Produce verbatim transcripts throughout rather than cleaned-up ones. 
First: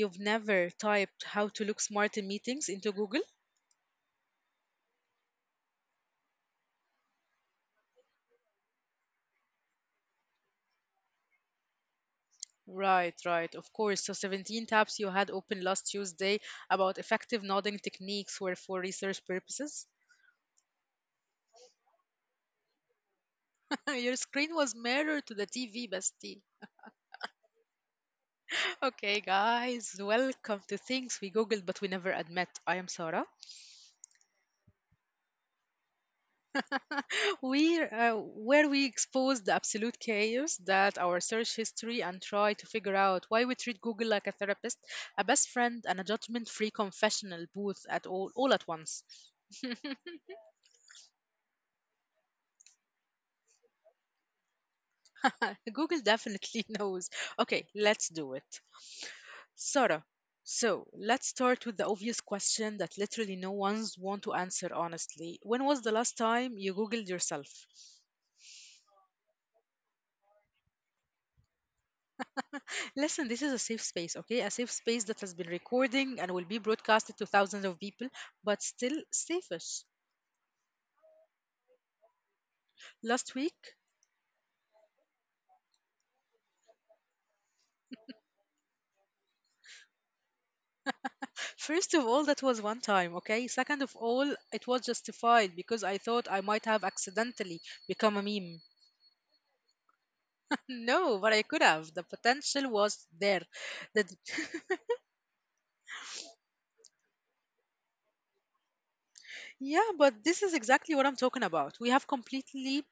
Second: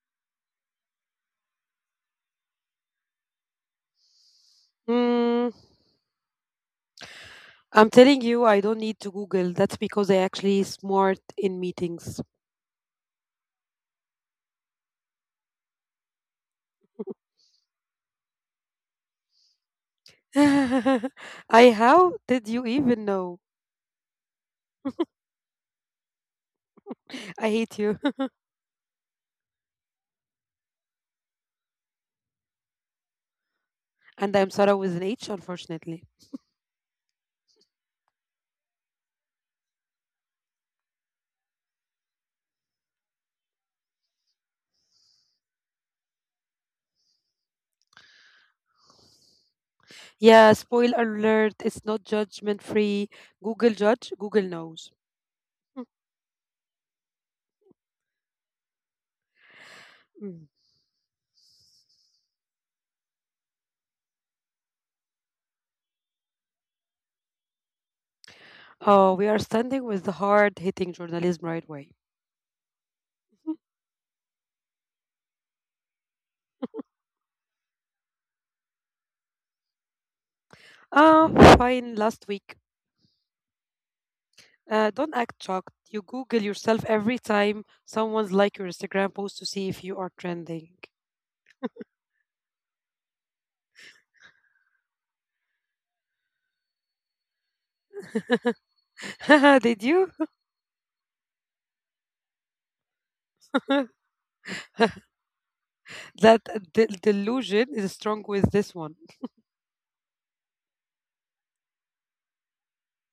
you've never typed how to look smart in meetings into Google? Mm, I'm telling you, I don't need to Google. That's because I actually smart in meetings. Right, right, of course. So seventeen tabs you had open last Tuesday about effective nodding techniques were for research purposes. I how did you even know? Your screen was mirrored to the T V, bestie. I hate you. Okay, guys, welcome to Things We Googled But We Never Admit. I am Sarah. And I'm Sarah with an H, unfortunately. we uh, Where we expose the absolute chaos that our search history and try to figure out why we treat Google like a therapist, a best friend, and a judgment-free confessional booth at all all at once. Yeah, spoiler alert, it's not judgment free. Google judge, Google knows. Mm. Google definitely knows. Okay, let's do it, Sarah. Mm. So let's start with the obvious question that literally no one's want to answer honestly. When was the last time you googled yourself? Oh, we are standing with the hard hitting journalism right away. Listen, this is a safe space, okay? A safe space that has been recording and will be broadcasted to thousands of people, but still safest. Ah, fine, last week. Last week, Uh, don't act shocked. You Google yourself every time someone's like your Instagram post to see if you are trending. first of all, that was one time, okay? Second of all, it was justified because I thought I might have accidentally become a meme. Did you? No, but I could have. The potential was there. The That de- delusion is strong with this one. Yeah, but this is exactly what I'm talking about. We have completely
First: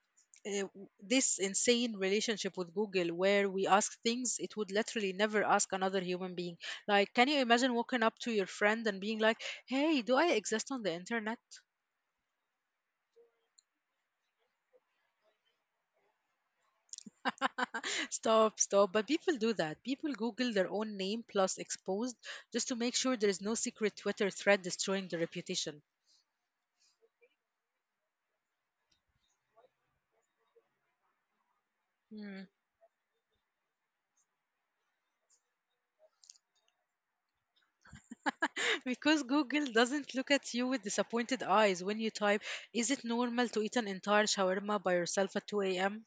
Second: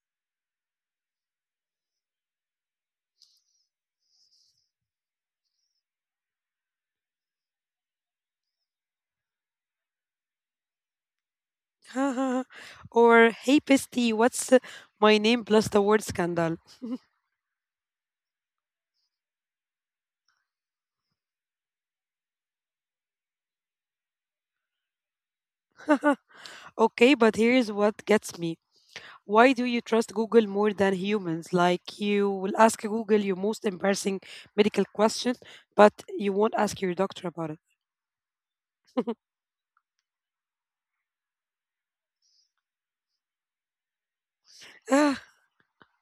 uh, w- this insane relationship with Google where we ask things it would literally never ask another human being. Like, can you imagine walking up to your friend and being like, hey, do I exist on the internet? Or, hey, Pisty, what's uh, my name plus the word scandal? Stop, stop. But people do that. People Google their own name plus exposed just to make sure there is no secret Twitter thread destroying their reputation. Okay, but here's what gets me. Why do you trust Google more than humans? Like, you Hmm. will ask Google your most embarrassing medical question, but you won't ask your doctor about it. Because Google doesn't look at you with disappointed eyes when you type, is it normal to eat an entire shawarma by Ah, yourself at two a m?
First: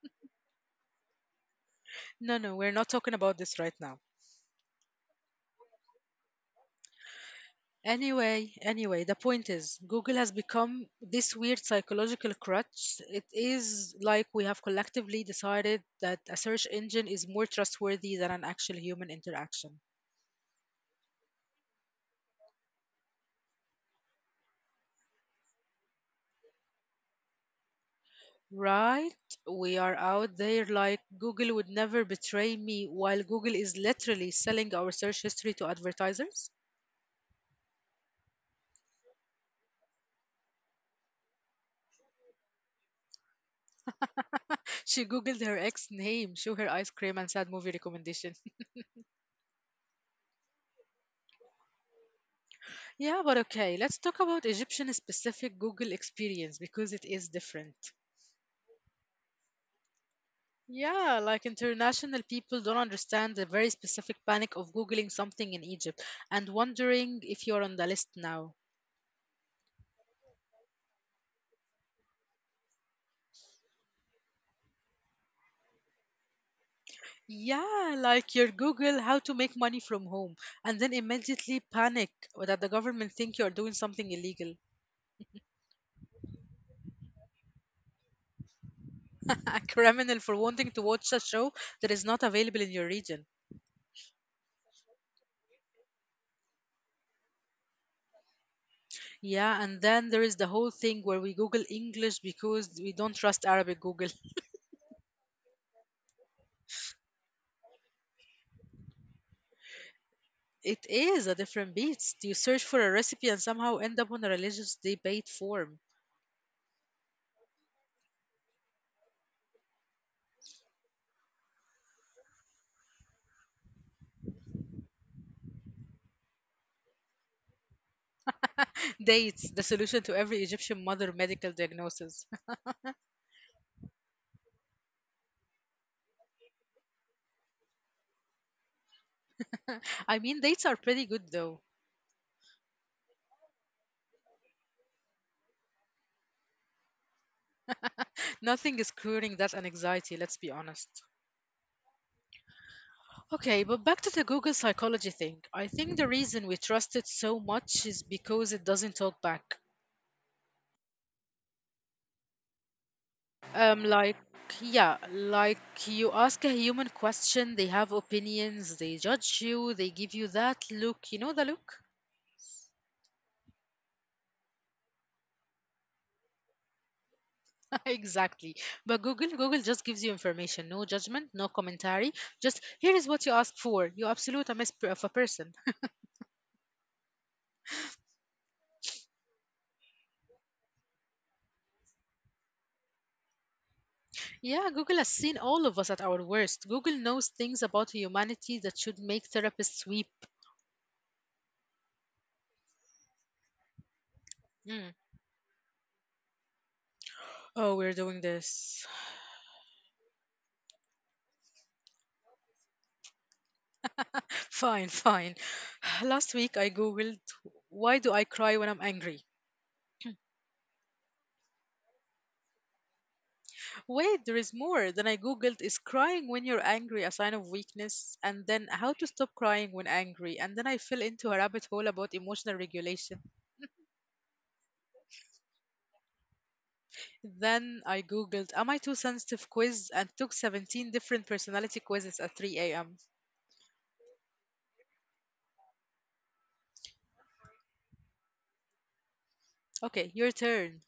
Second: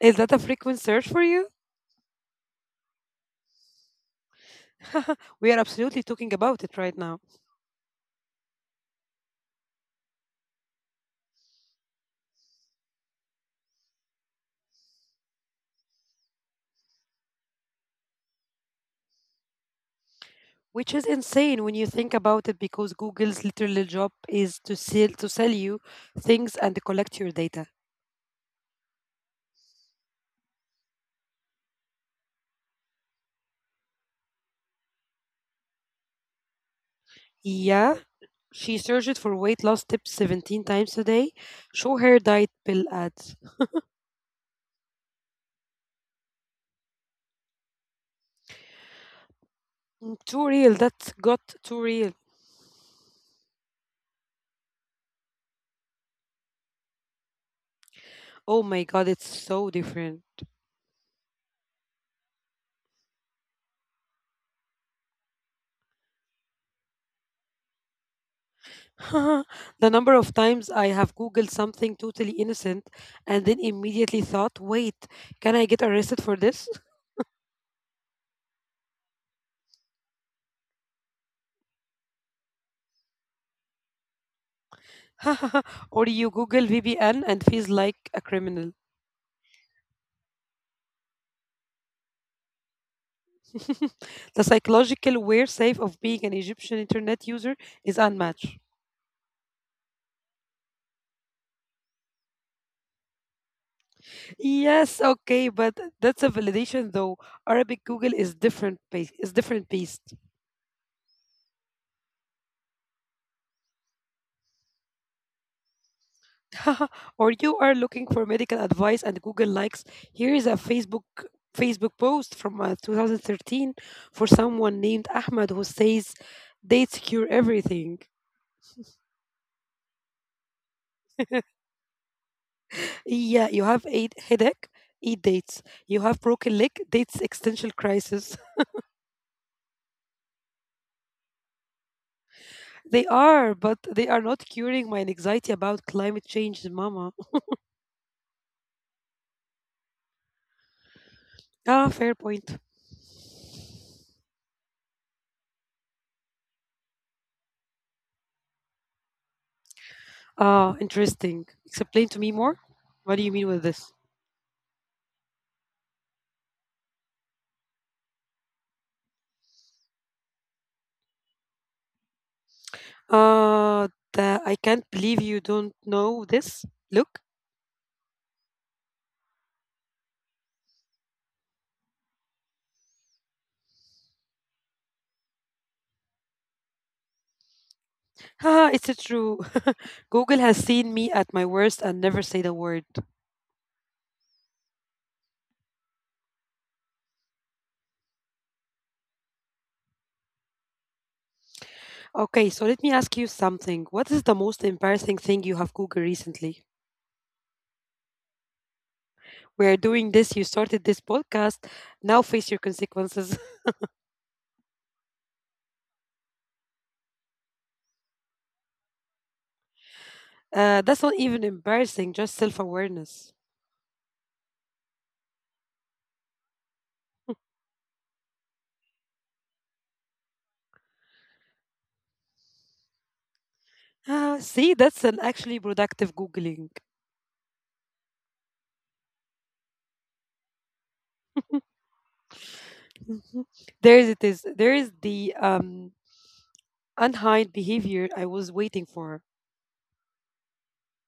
is that a frequent search for you? No, no, we're not talking about this right now. We are absolutely talking about it right now. Anyway, anyway, the point is, Google has become this weird psychological crutch. It is like we have collectively decided that a search engine is more trustworthy than an actual human interaction. Which is insane when you think about it because Google's literal job is to sell to sell you things and collect your data. Right? We are out there like Google would never betray me, while Google is literally selling our search history to advertisers. Yeah, she searched for weight loss tips seventeen times a day. Show her diet pill ads. She googled her ex name, show her ice cream, and sad movie recommendation. Too real. That's got too real. Yeah, but okay, let's talk about Egyptian specific Google experience because it is different. Oh my god, it's so different. Yeah, like international people don't understand the very specific panic of Googling something in Egypt and wondering if you're on the list now. The number of times I have Googled something totally innocent and then immediately thought, wait, can I get arrested for this? Yeah, like your Google how to make money from home and then immediately panic that the government think you're doing something illegal. Or you Google V P N and feels like a criminal. A criminal for wanting to watch a show that is not available in your region. The psychological wear safe of being an Egyptian internet user is unmatched. Yeah, and then there is the whole thing where we Google English because we don't trust Arabic Google. Yes, okay, but that's a validation though. Arabic Google is different pace, is different beast. It is a different beast. You search for a recipe and somehow end up on a religious debate forum. Or you are looking for medical advice and Google likes. Here is a Facebook Facebook post from uh, twenty thirteen for someone named Ahmad who says dates cure everything. Dates, the solution to every Egyptian mother medical diagnosis. Yeah, you have a headache, eat dates. You have broken leg, dates existential crisis. I mean, dates are pretty good though. They are, but they are not curing my anxiety about climate change, mama. Nothing is curing that anxiety, let's be honest. Ah, fair point. Okay, but back to the Google psychology thing. I think the reason we trust it so much is because it doesn't talk back. Ah, interesting. Explain to me more. What do you mean with Um, this? Like, yeah, like you ask a human question, they have opinions, they judge you, they give you that look. You know the look? Uh, the, I can't believe you don't know this. Look, Exactly. But Google, Google just gives you information, no judgment, no commentary. Just here is what you asked for. You absolute a mess p- of a person. haha, it's a true. Google has seen me at my worst and never said a word. Yeah, Google has seen all of us at our worst. Google knows things about humanity that should make therapists weep. Okay, so let me ask you something. What is the most Mm. embarrassing thing you have Googled recently? Oh, we're doing this. We are doing this. You started this podcast. Now face your consequences. Fine, fine. Last week I googled, why do I cry when I'm angry? Uh, that's not even embarrassing, just self awareness. Wait, there is more. Then I googled, is crying when you're angry a sign of weakness? And then, how to stop crying when angry? And then I fell into a rabbit hole about emotional regulation. Ah, see, that's an actually productive Googling. Then I googled am I too sensitive quiz and took seventeen different personality quizzes at three a m. Mhm. There is it is. There is the um unhide behavior I was waiting for. Okay, your turn.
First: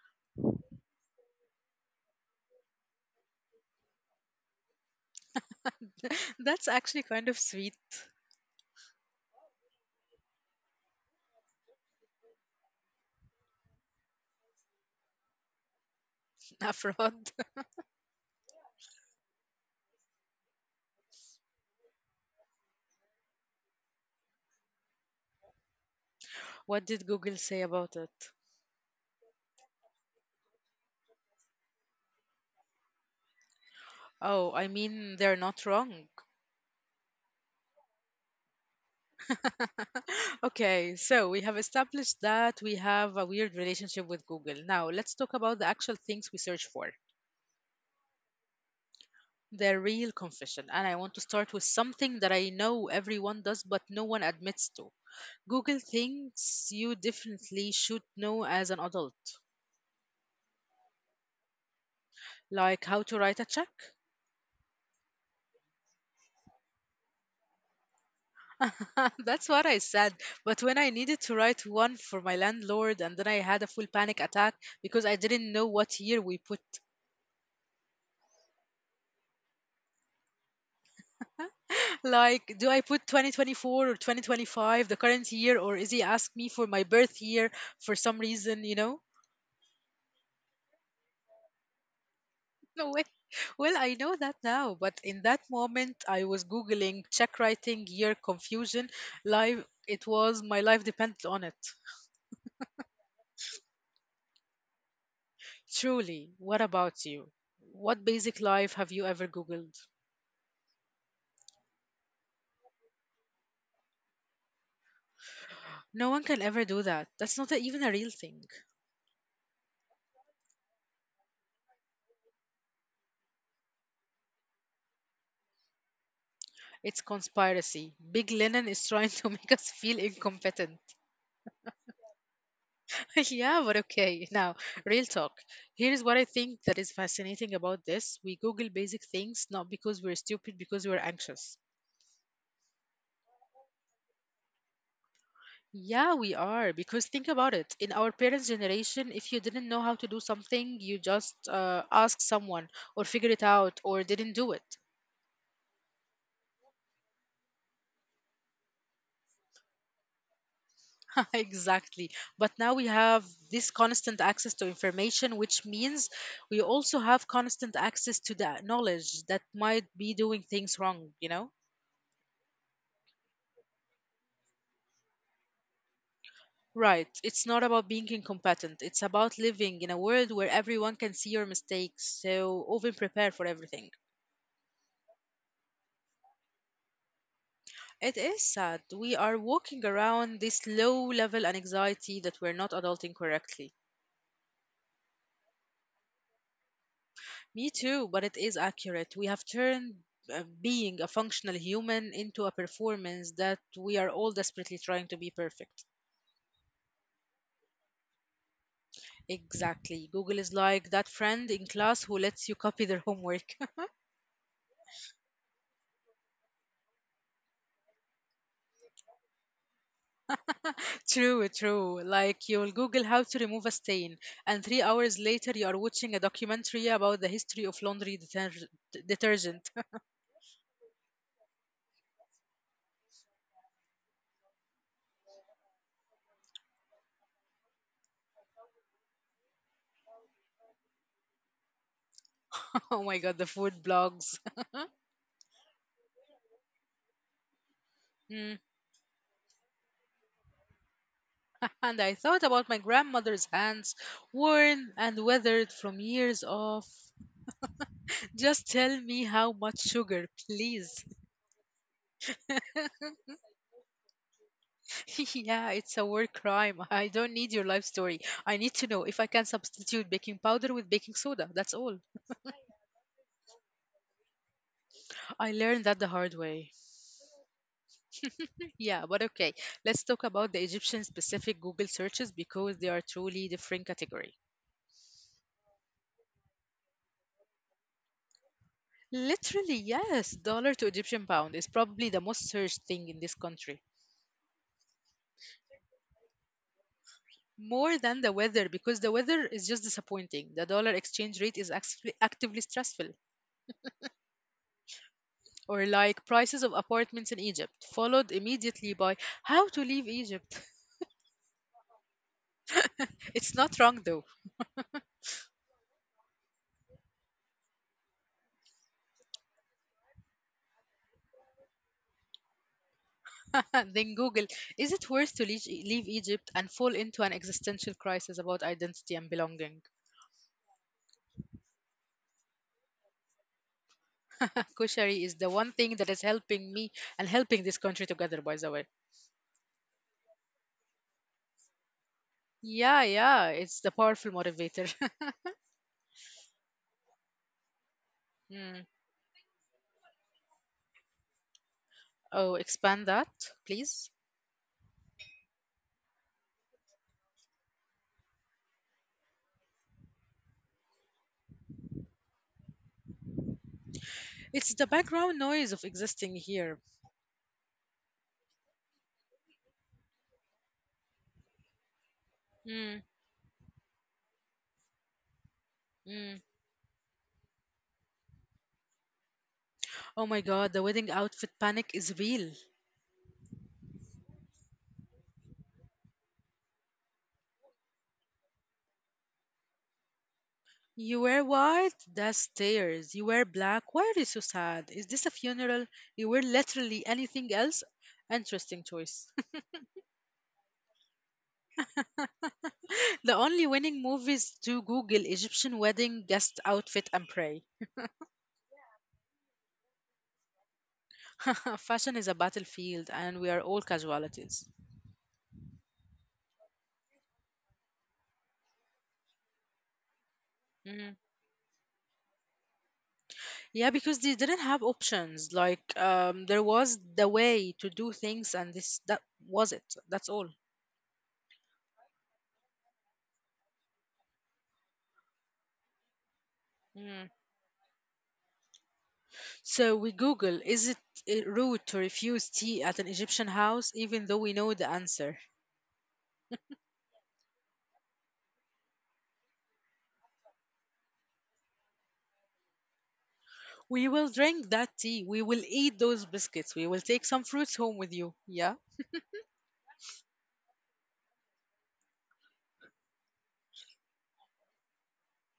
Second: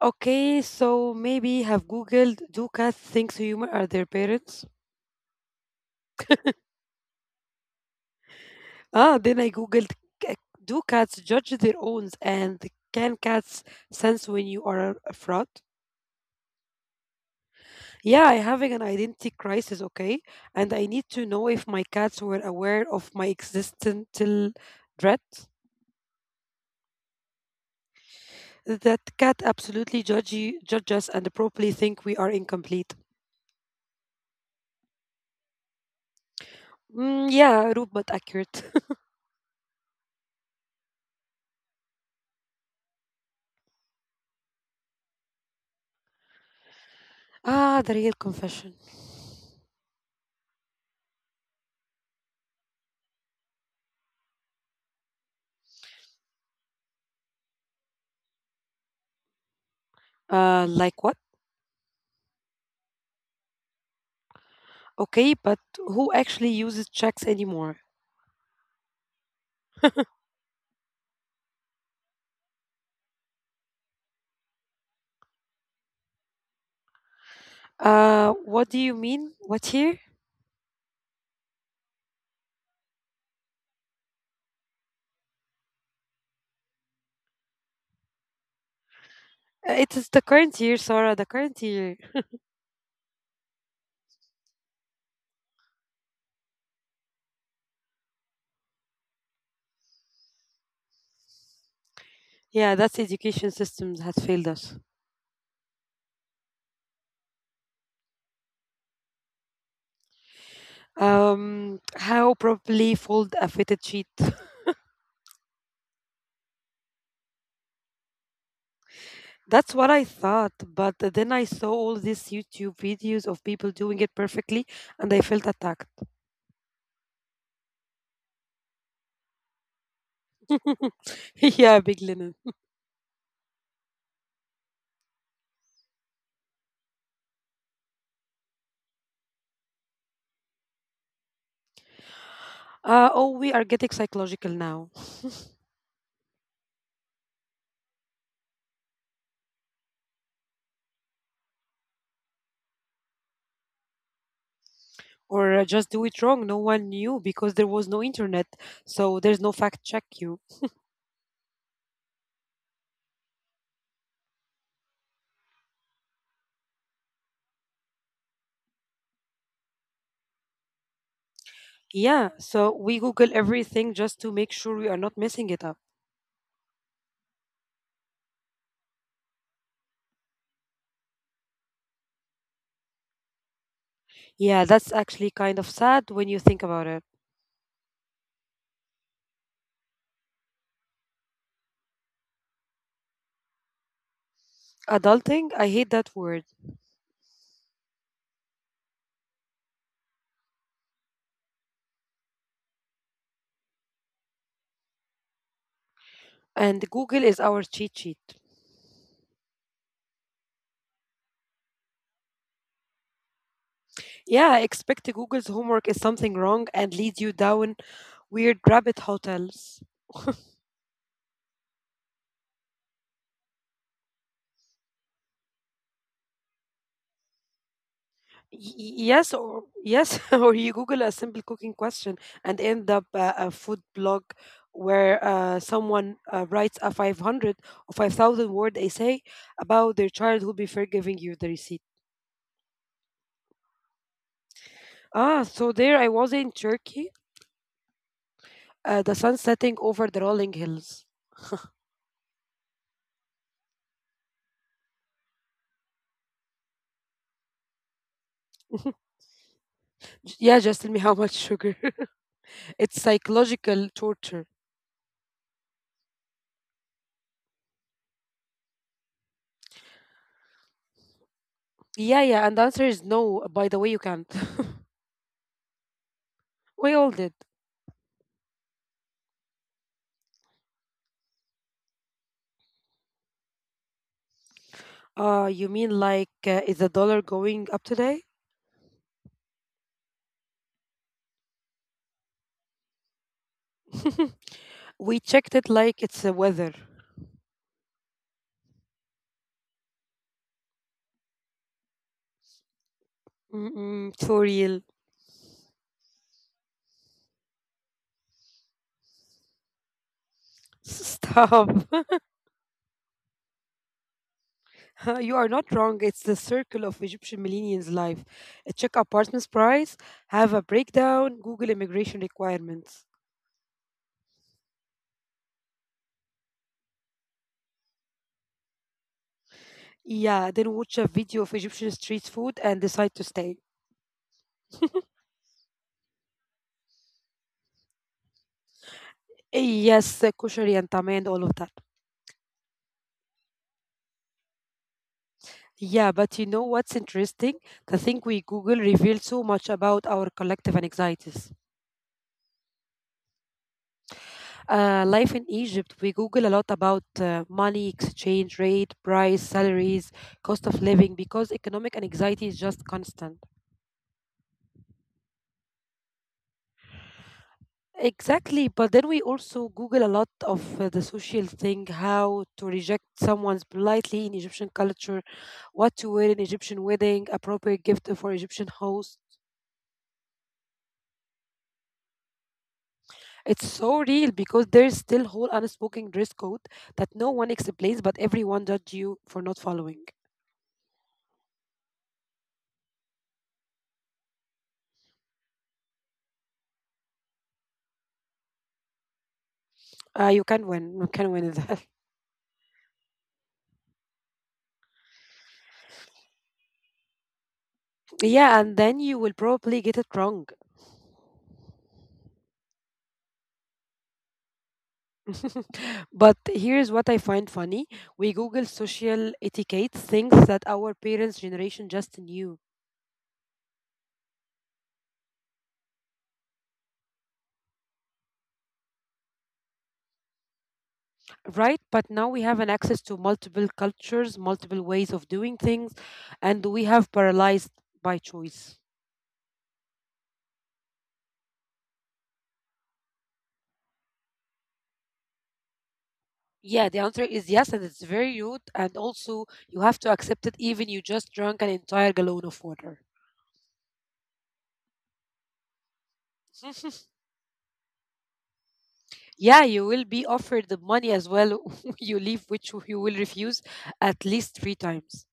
Okay, so maybe have Googled do cats think humans are their parents? That's actually kind of sweet. Ah, then I Googled "C- do cats judge their owns and can cats sense when you are a fraud? Afrod. Yeah, I'm having an identity crisis, okay? And I need to know if my cats were aware of my existential threat. What did Google say about it? That cat absolutely judge, you- judge us and probably think we are incomplete. Oh, I mean, they're not wrong. Mm, yeah, rude but accurate. Okay, so we have established that we have a weird relationship with Google. Now, let's talk about the actual things we search for. Ah, the real confession. The real confession. And I want to start with something that I know everyone does, but no one admits to. Google thinks you definitely should know as an adult, Uh, like what? like how to write a check. Okay, but who actually uses checks anymore? That's what I said. But when I needed to write one for my landlord, and then I had a full panic attack because I didn't know what year we put. Uh, what do you mean? What year? Like, do I put twenty twenty-four or twenty twenty-five, the current year, or is he ask me for my birth year for some reason, you know? Uh, It is the current year, Sarah, the current year. No way. Well, I know that now, but in that moment, I was Googling check writing year confusion live. It was my life depended on it. Yeah, that's education systems has failed us. Truly, what about you? What basic life have you ever Googled? Um, how probably fold a fitted sheet. No one can ever do that. That's not a- even a real thing. That's what I thought, but then I saw all these YouTube videos of people doing it perfectly, and I felt attacked. It's conspiracy. Big Lennon is trying to make us feel incompetent. Yeah, big linen. Yeah, but okay. Now, real talk. Here is what I think that is fascinating about this. We Google basic things not because we're stupid, because we're anxious. Uh, oh, we are getting psychological now, Yeah, we are. Because think about it. In our parents' generation, if you didn't know how to do something, you just uh, ask someone or figure it out or didn't do it. or uh, just do it wrong. No one knew because there was no internet, so there's no fact check you. Exactly. But now we have this constant access to information, which means we also have constant access to that knowledge that might be doing things wrong, you know? Yeah, so we Google everything just to make sure we are not messing it up. Right. It's not about being incompetent. It's about living in a world where everyone can see your mistakes, so often prepare for everything. Yeah, that's actually kind of sad when you think about it. It is sad. We are walking around this low level anxiety that we're not adulting correctly. Adulting, I hate that word Me too, but it is accurate. We have turned uh, being a functional human into a performance that we are all desperately trying to be perfect. and Google is our cheat sheet. Exactly. Google is like that friend in class who lets you copy their homework. Yeah, expect Google's homework is something wrong and lead you down weird rabbit hotels. True, true. Like you'll Google how to remove a stain, and three hours later you are watching a documentary about the history of laundry deterg- Y- y- yes, detergent. or yes, or you Google a simple cooking question and end up uh, a food blog where uh, someone uh, writes a five hundred or five thousand word essay about their childhood before giving you the receipt. Oh my god, the food blogs. Ah, so there I was in Turkey, Mm. uh, the sun setting over the rolling hills. And I thought about my grandmother's hands, worn and weathered from years off. Just tell me how much sugar, Yeah, just please. tell me how much sugar. It's psychological torture. Yeah, it's a war crime. I don't need your life story. I need to know if I can substitute baking powder with baking soda. That's all. Yeah, yeah, and the answer is no. By the way, you can't. I learned that the hard way. We all did. Yeah, but okay, let's talk about the Egyptian specific Google searches because they are truly different category. Uh, you mean like uh, is the dollar going up today? Literally, yes, dollar to Egyptian pound is probably the most searched thing in this country. We checked it like it's the weather. More than the weather, because the weather is just disappointing. The dollar exchange rate is actually actively stressful. Mm-mm, for real. Or like prices of apartments in Egypt, followed immediately by how to leave Egypt. Stop. It's not wrong though. You are not wrong. It's the circle of Egyptian millennials' life. Uh, Check apartments price, have a breakdown, Google immigration requirements. Then Google, is it worth to leave leave Egypt and fall into an existential crisis about identity and belonging? Yeah, then watch a video of Egyptian street food and decide to stay. Kushari is the one thing that is helping me and helping this country together, by the way. Yes, uh, kosher yantama and all of that. Yeah, yeah, it's the powerful motivator. Yeah, but you know what's interesting? The thing we Google Mm. reveals so much about our collective anxieties. Oh, expand that, please. Uh, life in Egypt, we Google a lot about uh, money, exchange rate, price, salaries, cost of living, because economic anxiety is just constant. It's the background noise of existing here. Exactly, but then we also Google a lot of uh, the social thing, how to Mm. reject someone's politely in Egyptian culture, what to Mm. wear in Egyptian wedding, appropriate gift for Egyptian host. Oh my god, the wedding outfit panic is real. It's so real because there's still whole unspoken dress code that no one explains, but everyone judge you for not following. You wear white? That's tears. You wear black? Why are you so sad? Is this a funeral? You wear literally anything else? Interesting choice. Uh, you can win. You can win that. The only winning movies to Google Egyptian wedding guest outfit and pray. Yeah, and then you will probably get it wrong. Fashion is a battlefield, and we are all casualties. But here's what I find funny. We Google social etiquette, things that our Mhm. parents' generation just knew, Yeah, because they didn't have options. Like um, there was the way to do things, and this that was it. That's all. right? But now we have an access to multiple cultures, multiple ways of doing things, and we have Mm. paralyzed by choice. So we Google, is it uh, rude to refuse tea at an Egyptian house, even though we know the answer? Yeah, the answer is yes, and it's very rude. And also, you have to accept it, even you just drank an entire gallon of water. We will drink that tea. We will eat those biscuits. We will take some fruits home with you. Yeah. Yeah, you will be offered the money as well. You leave, which you will refuse at least three times.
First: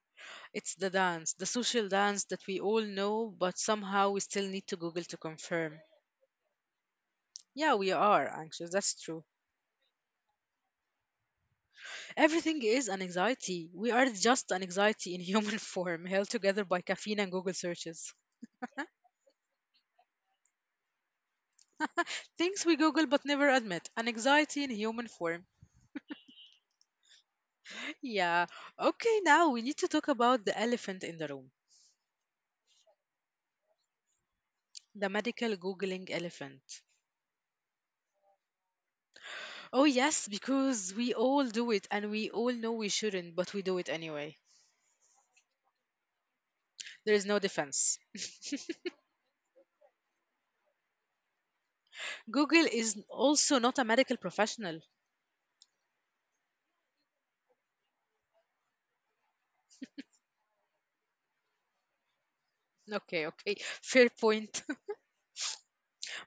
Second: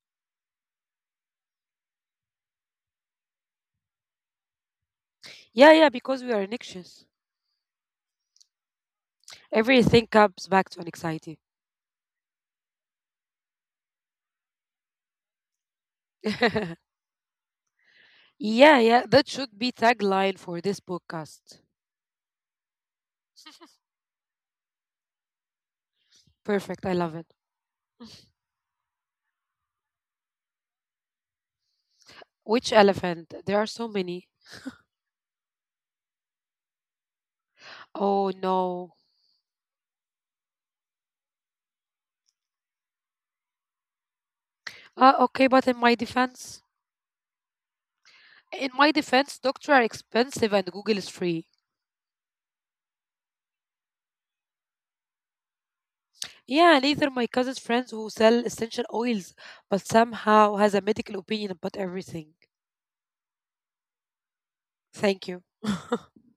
It's the dance, the social dance that we all know, but somehow we still need to Google to Yeah, confirm. yeah, because we are anxious. Yeah, we are anxious. That's true. Everything comes back to an anxiety. Everything is an anxiety. We are just an anxiety in human form, held together Yeah, by caffeine and Google searches. yeah, that should be tagline for this podcast. Things we Google but never admit. An anxiety in human form. Perfect, I love it. Yeah. Okay, now we need to talk about the elephant in the room. Which elephant? There are so many. The medical Googling elephant. Oh no. Oh, yes, because we all do it and we all know we shouldn't, but we do it anyway. Uh, okay, but in my defense. There is no defense. In my defense, doctors are expensive and Google is free. Google is also not a medical professional. Yeah, neither my cousin's friends who sell essential oils, but somehow has a medical opinion about everything. Okay, okay. Fair point. Thank you.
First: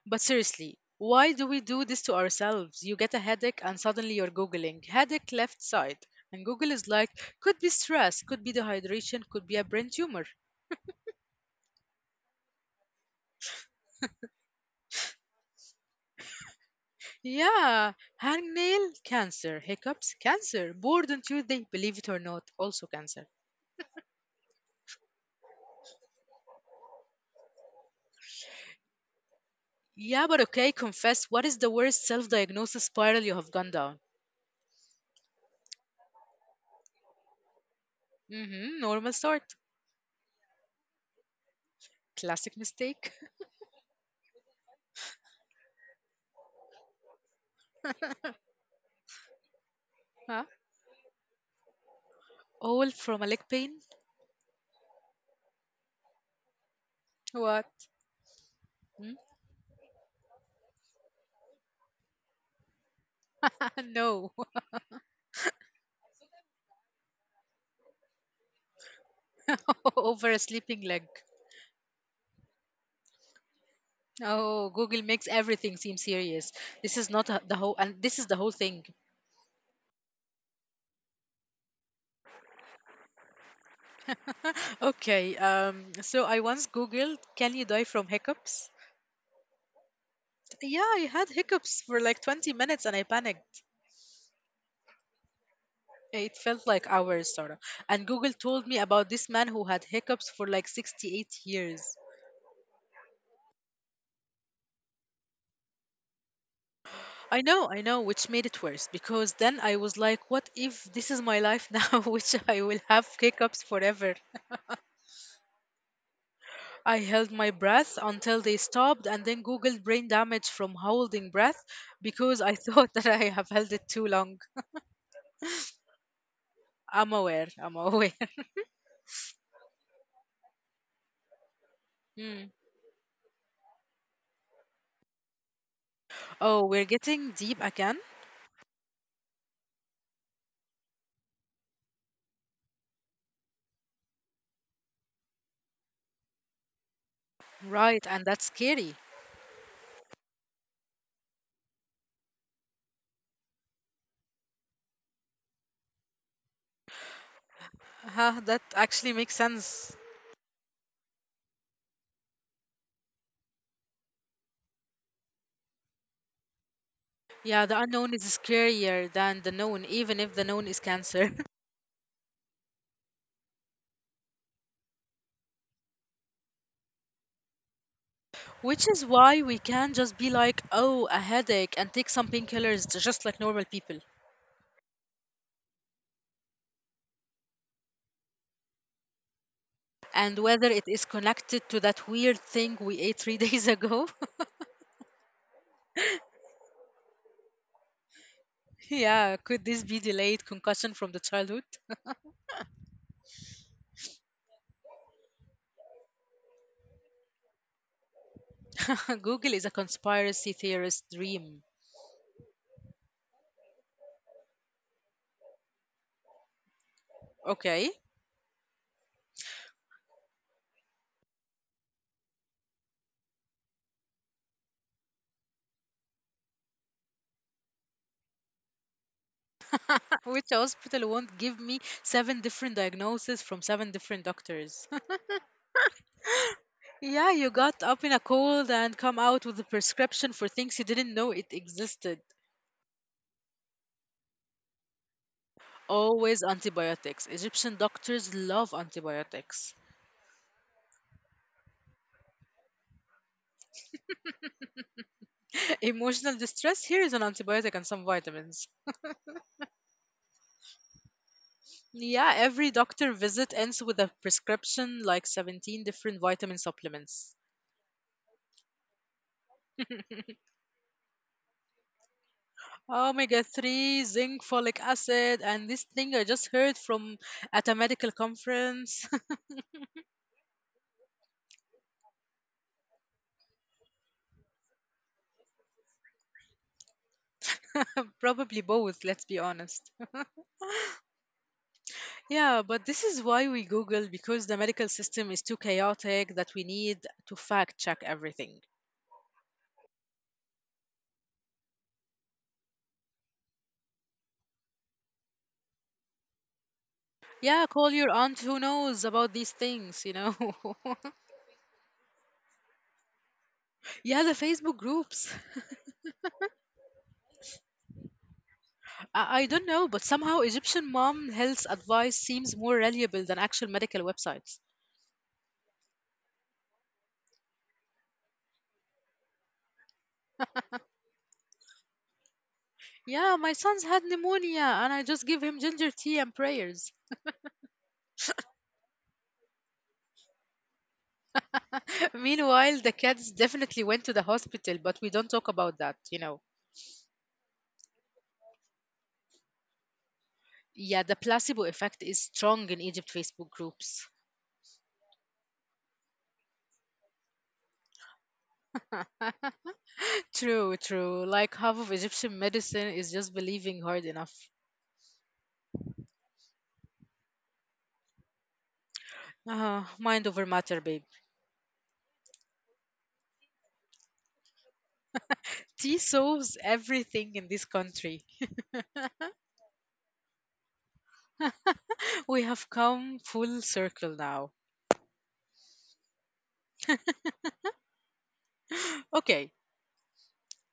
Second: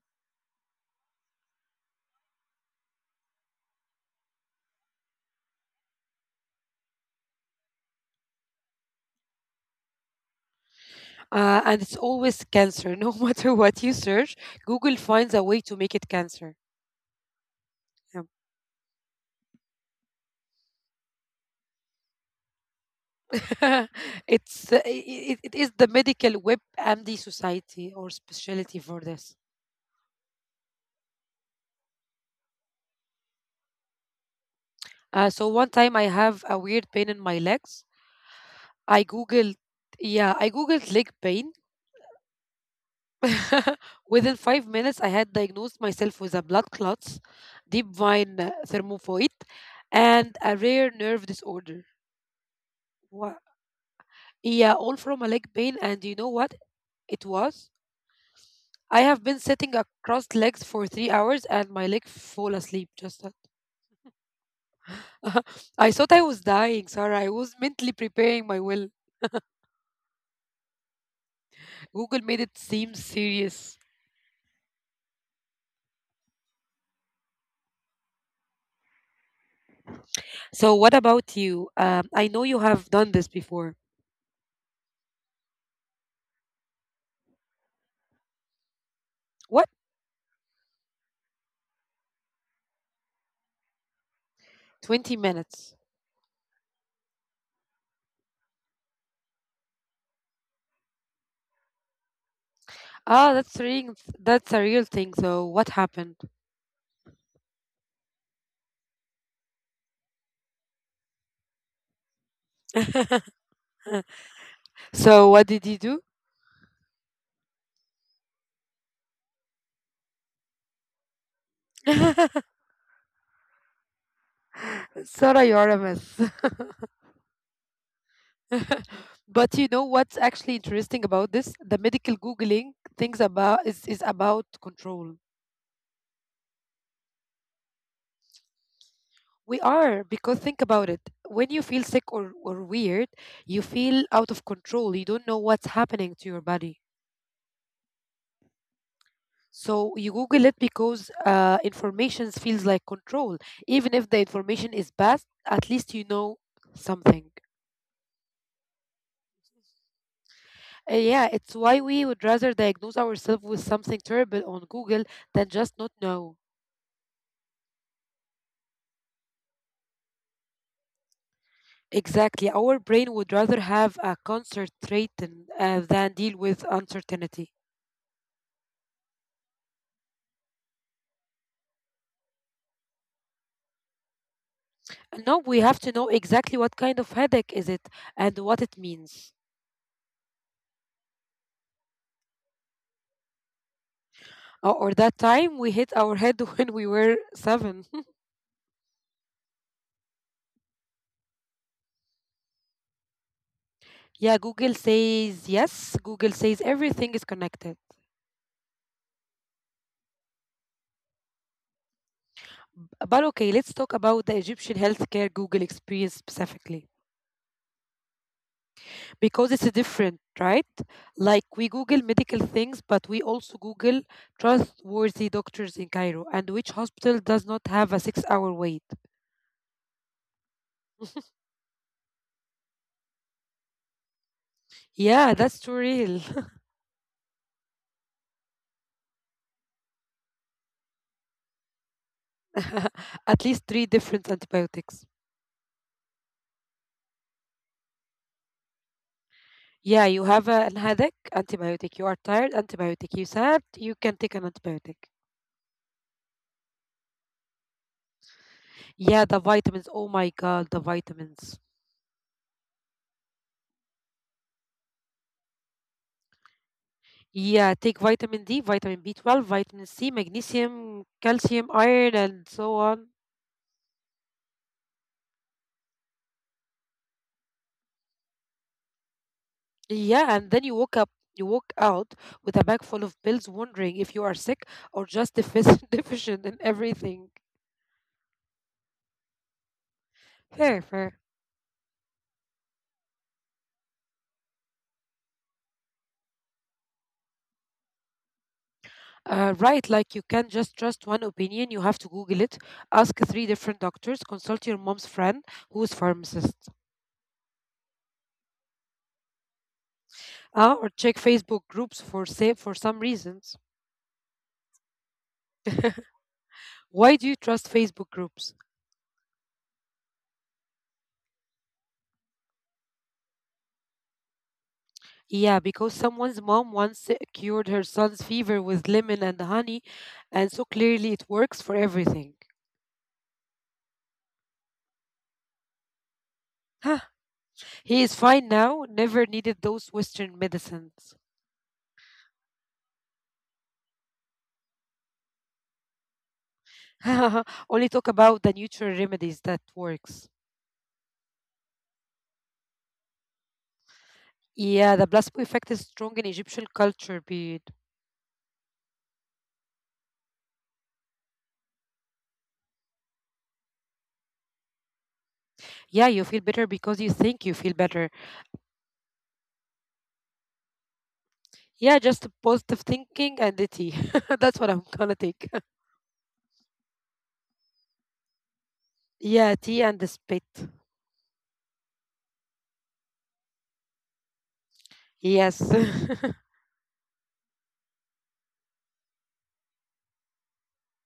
But seriously, why do we do this to ourselves? You get a headache and suddenly you're Googling headache left side. And Google is like, could be stress, could be dehydration, could be a brain tumor. Uh, and it's always cancer. No matter what you search, Google finds a way to make it cancer. Yeah, hangnail cancer, hiccups cancer, bored on Tuesday, believe it or not, also Yeah. cancer. It's uh, it, it is the medical web M D society or specialty for this. Yeah, but okay, confess, what is the worst self diagnosis spiral you have gone down? Uh, so one time I have a weird pain in my legs. Mm hmm, normal I start. googled, yeah, I googled leg pain. Classic mistake. Within five minutes, I had diagnosed myself with a blood clots, deep vein uh, thermophoid, Huh? and a rare nerve disorder. All from a Wha leg pain? yeah, all from a leg pain. And you know what it What? was? I Hmm? have been sitting across legs for three hours and my leg fall asleep. Just that. No. I thought I was dying, Sarah. I was mentally preparing my will. Over a sleeping leg. Google made it seem serious. Oh, Google makes everything seem serious. This is not a- the whole, and this is the whole thing. So, what about you? Um, I know you have done this before. Okay, um, so I once Googled, can you die from hiccups? What? Yeah, I had hiccups for like twenty minutes and I panicked. twenty minutes. It felt like hours, sort of. And Google told me about this man who had hiccups for like sixty-eight years. Oh, that's a real, that's a real thing. So what happened? I know, I know, which made it worse because then I was like, what if this is my life now, which I will have hiccups forever? So what did you do? I held my breath until they stopped and then googled brain damage from holding breath because I thought that I have held it too long. Sarah, you are a mess. I'm aware, I'm aware. But you know what's actually interesting about this? The medical Mm. Googling things about is, is about control. Oh, we're getting deep again? We are, because think about it. When you feel sick or, or weird, you feel out of control. You don't know what's happening to your body. Right, and that's scary. So you Google it because uh, information feels like control. Even if the information is bad, at least you know something. Huh, that actually makes sense. Uh, Yeah, it's why we would rather diagnose ourselves with something terrible on Google than just not know. Yeah, the unknown is scarier than the known, even if the known is cancer. Exactly. Our brain would rather have a concert threatened uh, than deal with uncertainty. Which is why we can't just be like, oh, a headache and take some painkillers j- just like normal people. No, we have to know exactly what kind of headache is it and what it means. And whether it is connected to that weird thing we ate three days ago. Or or that time we hit our head when we were seven. Yeah, could this be delayed concussion from the childhood? Yeah, Google says yes. Google says everything is connected. Google is a conspiracy theorist dream. B- But okay, let's talk about the Egyptian healthcare Google experience specifically. Okay. Because it's different, right? Like we Google medical things, but we also Google trustworthy doctors in Cairo and which hospital does not have a six hour wait. Which hospital won't give me seven different diagnoses from seven different doctors? Yeah, that's too real. Yeah, you got up in a cold and come out with a prescription for things you didn't know it existed. At least three different antibiotics. Always antibiotics. Egyptian doctors love antibiotics. Yeah, you have a, an headache, antibiotic. You are tired, antibiotic. You sad, you can take an antibiotic. Emotional distress, here is an antibiotic and some vitamins. Yeah, the vitamins. Oh my God, the vitamins. Yeah, every doctor visit ends with a prescription like seventeen different vitamin supplements. Yeah, take vitamin D, vitamin B twelve, vitamin C, magnesium, calcium, iron, and so on. Omega three, zinc, folic acid, and this thing I just heard from at a medical conference. Yeah, and then you woke up, you walk out with a bag full of bills, wondering if you are sick or just deficient, deficient in everything. Probably both, let's be honest. Fair, fair. Yeah, but this is why we Google because the medical system is too chaotic that we need to fact check everything. Uh, right, like you can't just trust one opinion. You have to Google it, ask three different doctors, consult your mom's friend who is pharmacist, Yeah, call your aunt who knows about these things, you know. uh, or check Facebook groups for say for some reasons. Yeah, the Facebook groups. Why do you trust Facebook groups? I, I don't know, but somehow Egyptian mom health advice seems more reliable than actual medical websites. Yeah, because someone's mom once cured her son's fever with lemon and honey, and so clearly it works for everything. Yeah, my son's had pneumonia and I just give him ginger tea and prayers. He is fine now, never needed those Western medicines. Meanwhile, the cats definitely went to the hospital, but we don't talk about that, you know. Only talk about the natural remedies that works. Yeah, the placebo effect is strong in Egypt Facebook groups. Yeah, the placebo effect is strong in Egyptian culture, but True, true. Like half of Egyptian medicine is just believing hard enough. yeah, you feel better because you think you feel better. Ah, mind over matter, babe. Yeah, just positive thinking and the tea. That's what I'm gonna take. Tea solves everything in this country. Yeah, tea and the spit. We have come full circle now. Yes. Okay,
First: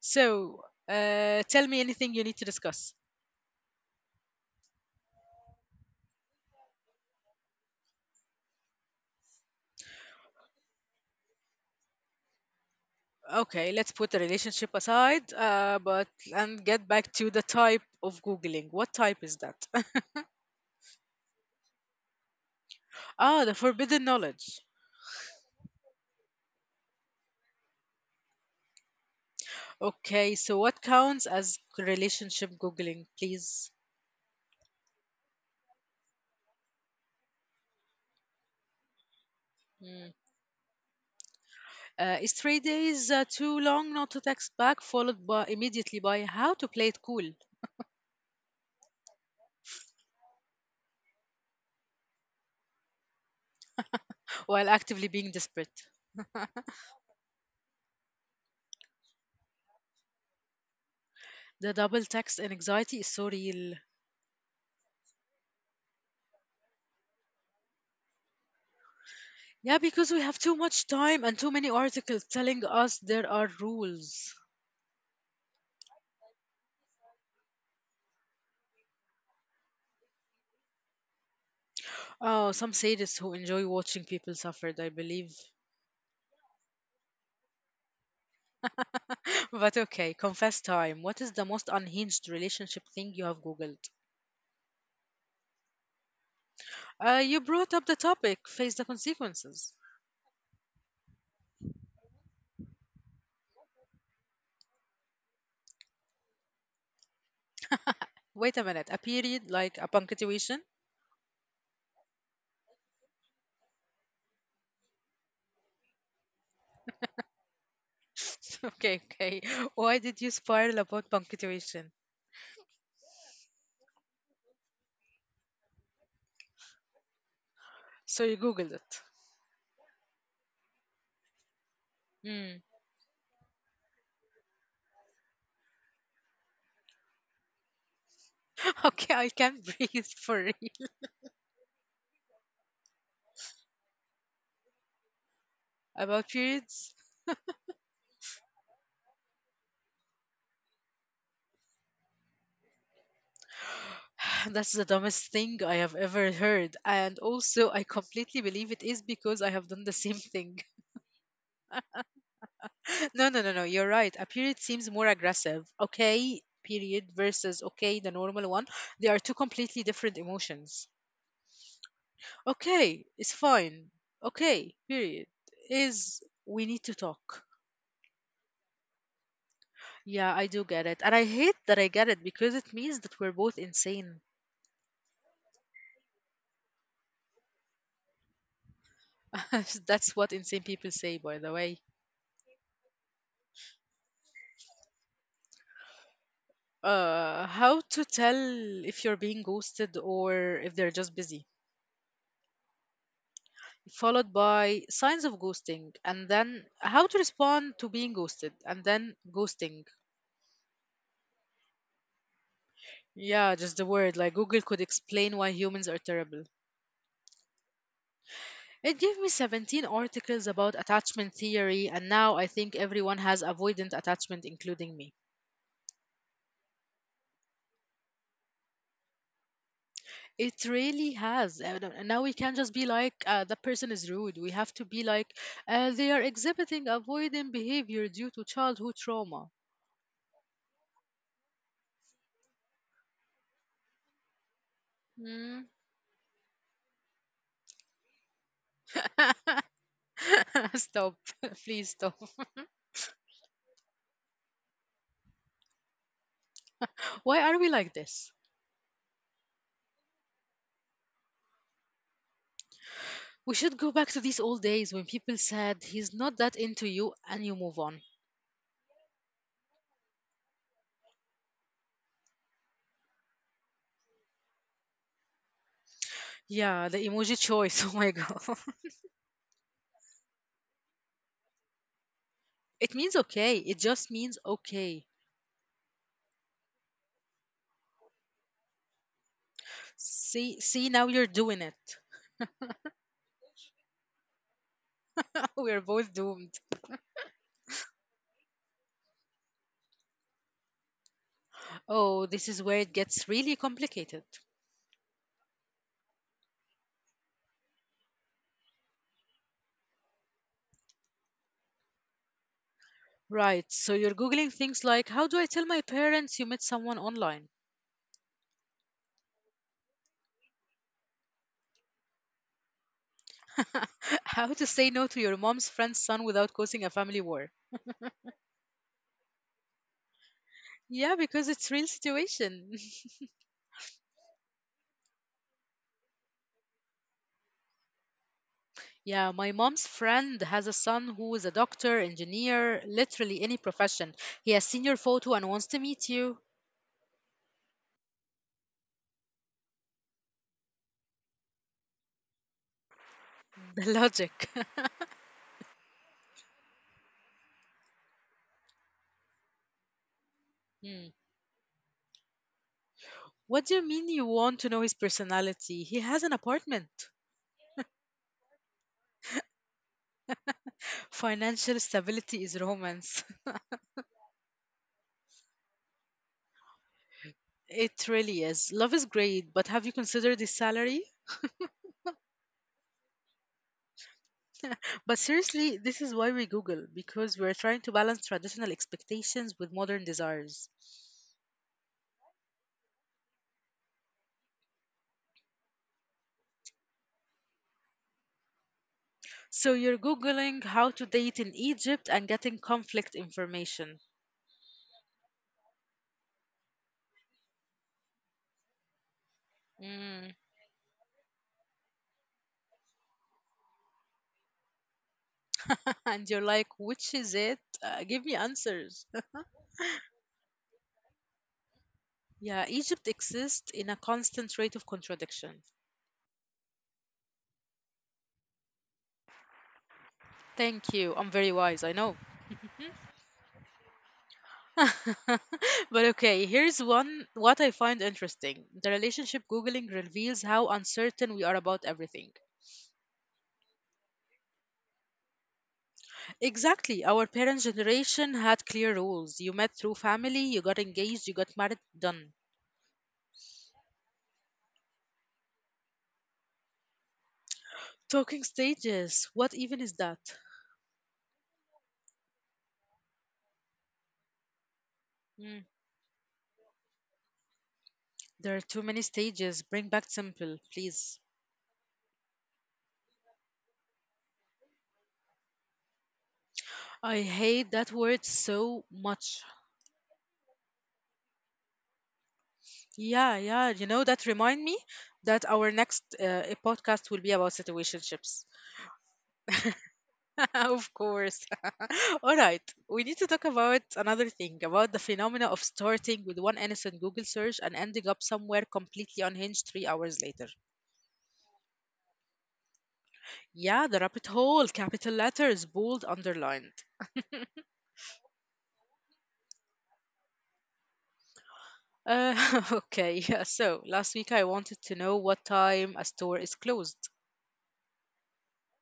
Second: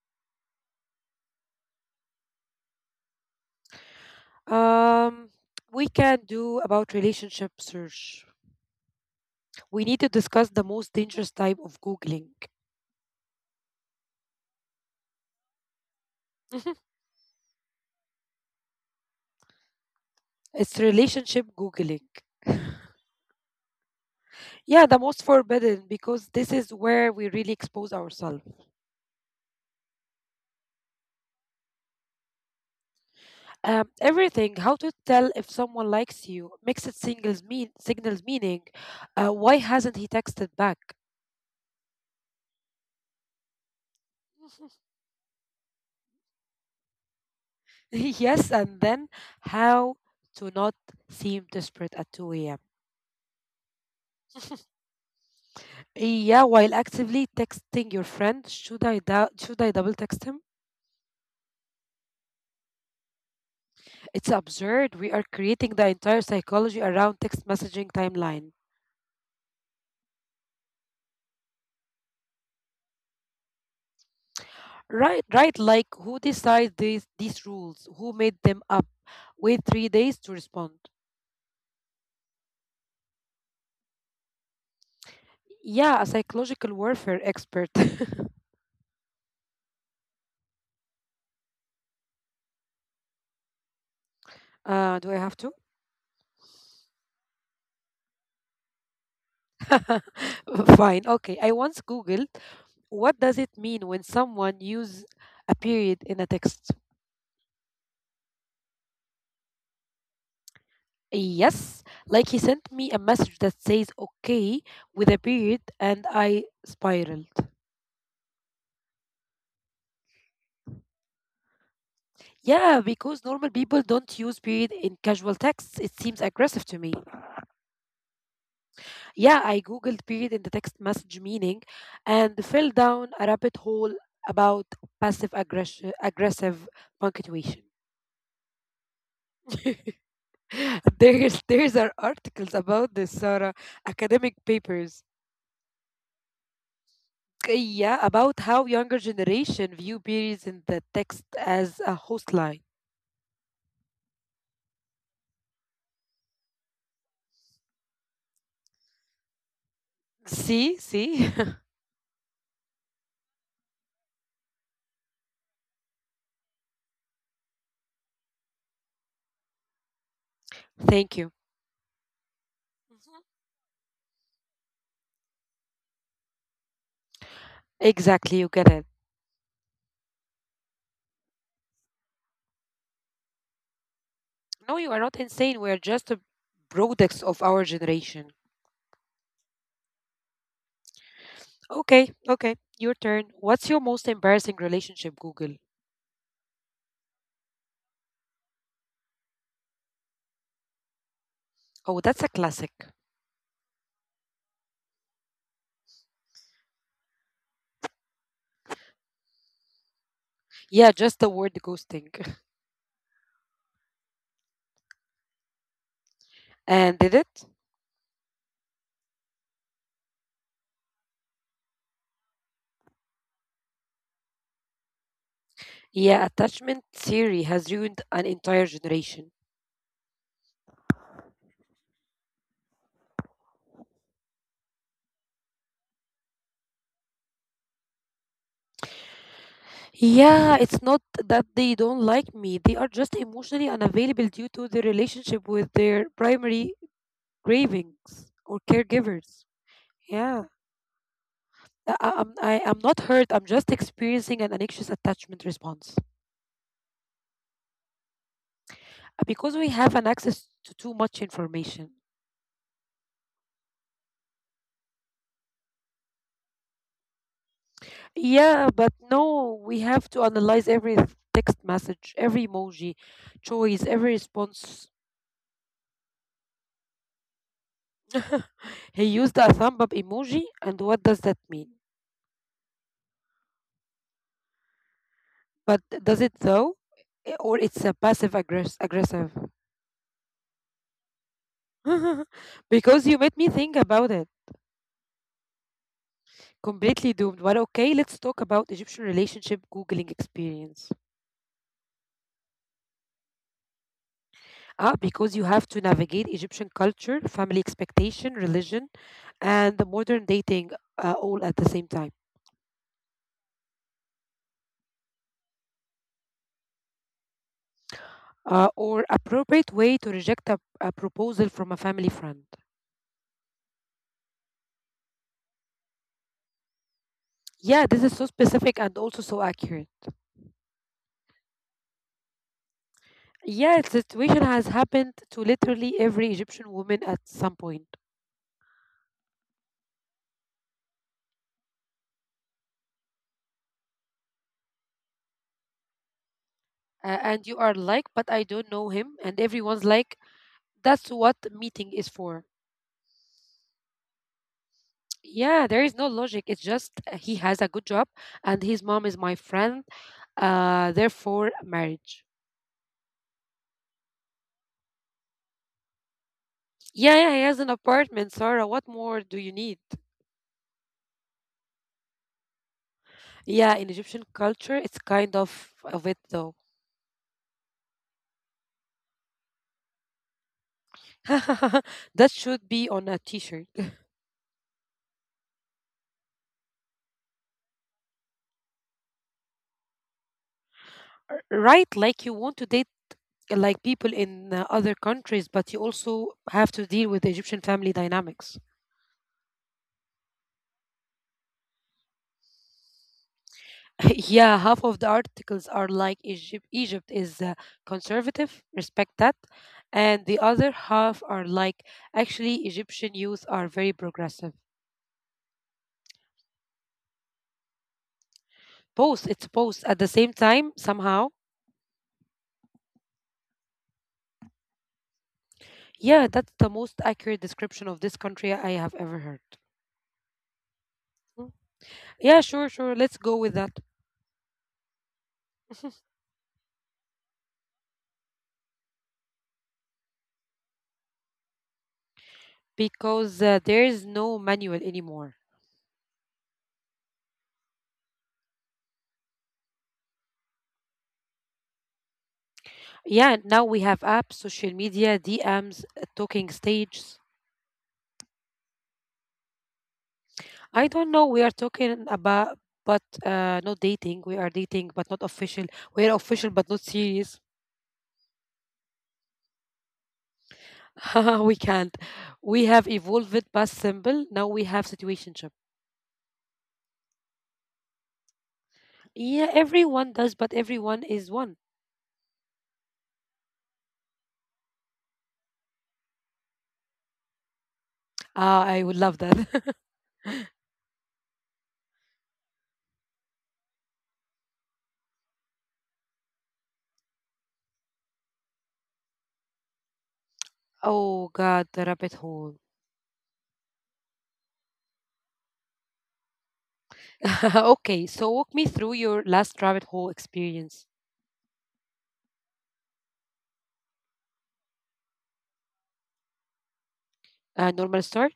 so uh, tell me anything you need to discuss. um, we can do about relationship search. We need to discuss the most dangerous type of Googling. Okay, let's put the relationship aside, uh, but and get back to the type of Googling. What type is that? It's relationship Googling. Ah, the forbidden knowledge. Yeah, the most forbidden because this is where we really expose ourselves. Okay, so what counts as relationship Googling, please? Um, everything, how to tell if someone likes you, mixed it singles mean signals meaning. Uh, why Mm. hasn't he texted back? Uh, is three days uh, too long not to text back, followed by immediately by how to play it cool Yes, and then how to not seem desperate at two a m. while actively being desperate? Yeah, while actively texting your friend, should I dou- should I double text him? The double text and anxiety is so real. It's absurd. We are creating the entire psychology around text messaging timeline. Yeah, because we have too much time and too many articles telling us there are rules. Right, right. Like who decides these these rules? Who made them up? Wait three days to respond. Oh, some sadists who enjoy watching people suffered, I believe. Yeah, a psychological warfare expert. But okay, confess time. What is the most unhinged relationship thing you have Googled? Uh, do I have to? Uh, you brought up the topic, face the consequences. Fine. Okay. I once googled what does it mean when someone use a period in a text. Wait a minute, a period like a punctuation? Yes, like he sent me a message that says okay with a period, and I spiraled. Okay, okay. Why did you spiral about punctuation? Yeah, because normal people don't use period in casual texts. It seems aggressive to me. So you Googled it. Yeah, I googled period in the text message meaning and Hmm. fell down a rabbit hole about passive aggression aggressive punctuation. Okay, I can't breathe for real. there's there's are articles about this, Sarah, academic papers. About periods? Okay, yeah, about how younger generation view periods in the text as a host line. That's the dumbest thing I have ever heard. And also, I completely believe it is because I have done the same thing. See, see? No, no, no, no. You're right. A period seems more aggressive. Okay, period versus okay, the normal one. They are two completely different emotions. Thank you. Okay, it's Mhm. fine. Okay, period is we need to talk. Exactly, you get it. Yeah, I do get it. And I hate that I get it because it means that we're both insane. No, you are not insane. We are just the products of our generation. That's what insane people say, by the way. Okay, okay, your turn. What's your most embarrassing relationship, Google? Uh, how to tell if you're being ghosted or if they're just busy, Oh, that's a classic. followed by signs of ghosting, and then how to respond to being ghosted, and then ghosting. Yeah, just the word ghosting. Yeah, just the word. Like Google could explain why humans are terrible. And did it? It gave me seventeen articles about attachment theory, and now I think everyone has avoidant attachment, including me. Yeah, attachment theory has ruined an entire generation. It really has. Uh, no- Now we can't just be like, uh, that person is rude. We have to be like, uh, they are exhibiting avoidant behavior due to childhood trauma. Yeah, it's not that they don't like me, they are just emotionally unavailable due to their Hmm. relationship with their primary cravings or caregivers. Yeah. Stop. Please stop. I, I- I'm, I, I'm not hurt. I'm just experiencing an anxious attachment response. Why are we like this? Uh, because we have an access to too much information. We should go back to these old days when people said, he's not that into you, and you move on. Yeah, but no, we have to analyze every text message, every emoji, choice, every response. Yeah, the emoji choice. Oh my God. He used a thumb up emoji, and what does that mean? It means okay. It just means okay. But does it though? I- Or it's a passive aggress- aggressive? See, see, now you're doing it. Because you made me think about it. We're both doomed. Completely doomed. But okay, let's talk about Egyptian relationship Googling experience. Oh, this is where it gets really complicated. Ah, because you have to navigate Egyptian culture, family expectation, religion, and the modern dating uh, all at the same time. Right, so you're Googling things like how do I tell my parents you met someone online? Uh, or appropriate way to reject a, a proposal from a family friend. How to say no to your mom's friend's son without causing a family war? Yeah, this is so specific and also so accurate. Yeah, because it's real situation. Yeah, the situation has happened to literally every Egyptian woman at some point. Yeah, my mom's friend has a son who is a doctor, engineer, literally any profession. He has seen your photo and wants to meet you. Uh, and you are like, but I don't know him. And everyone's like, that's what meeting is for. The logic. Yeah, there is no logic. It's just uh, he has a good job and his mom is my friend. Hmm. Uh, therefore, marriage. What do you mean you want to know his personality? He has an apartment. Yeah, yeah, he has an apartment, Sarah. What more do you need? Financial stability is romance. Yeah, in Egyptian culture, it's kind of of it though. It really is. Love is great, but have you considered the salary? That should be on a t-shirt. But seriously, this is why we Google, because we're trying to balance traditional expectations with modern desires. Right, like you want to date uh, like people in uh, other countries, but you also have to deal with the Egyptian family dynamics. So you're Googling how to date in Egypt and getting conflict information. Yeah, half of the articles are like Egypt Egypt is uh, conservative, respect that. Mm. And the other half are like actually Egyptian youth are very progressive. And you're like, which is it? Uh, give me answers. Both, it's both at the same time somehow. Yeah, Egypt exists in a constant rate of contradiction. Yeah, that's the most accurate description of this country I have ever heard. Thank you. I'm very wise, I Mm. know. Yeah, sure, sure. Let's go with that. But okay, here's one what I find interesting. The relationship Googling reveals how uncertain we are about everything. because uh, there is no manual anymore. Exactly. Our parents' generation had clear rules. You met through family, you got engaged, you got married, done. Yeah, now we have apps, social media, D Ms, uh, talking stages. Talking stages. What even is that? I don't know. We are talking about, but uh, not dating. We are dating, but Mm, not official. We are official, but not serious. there are too many stages. Bring back simple, please. We can't. We have evolved it past simple. Now we have situationship. I hate that word so much. Yeah, everyone does, but everyone is one. Yeah, yeah. You know, that remind me that our next uh, podcast will be about situationships. Ah, I would love that. Of course. All right. We need to talk about another thing about the phenomena of starting with one innocent Google search and ending up somewhere completely unhinged three hours later. Oh God, the rabbit hole. Yeah, the rabbit hole, capital letters, bold, underlined. Okay, so walk me through your last rabbit hole experience. Uh, okay, yeah, so last week I wanted to know what time a store is closed. A normal start,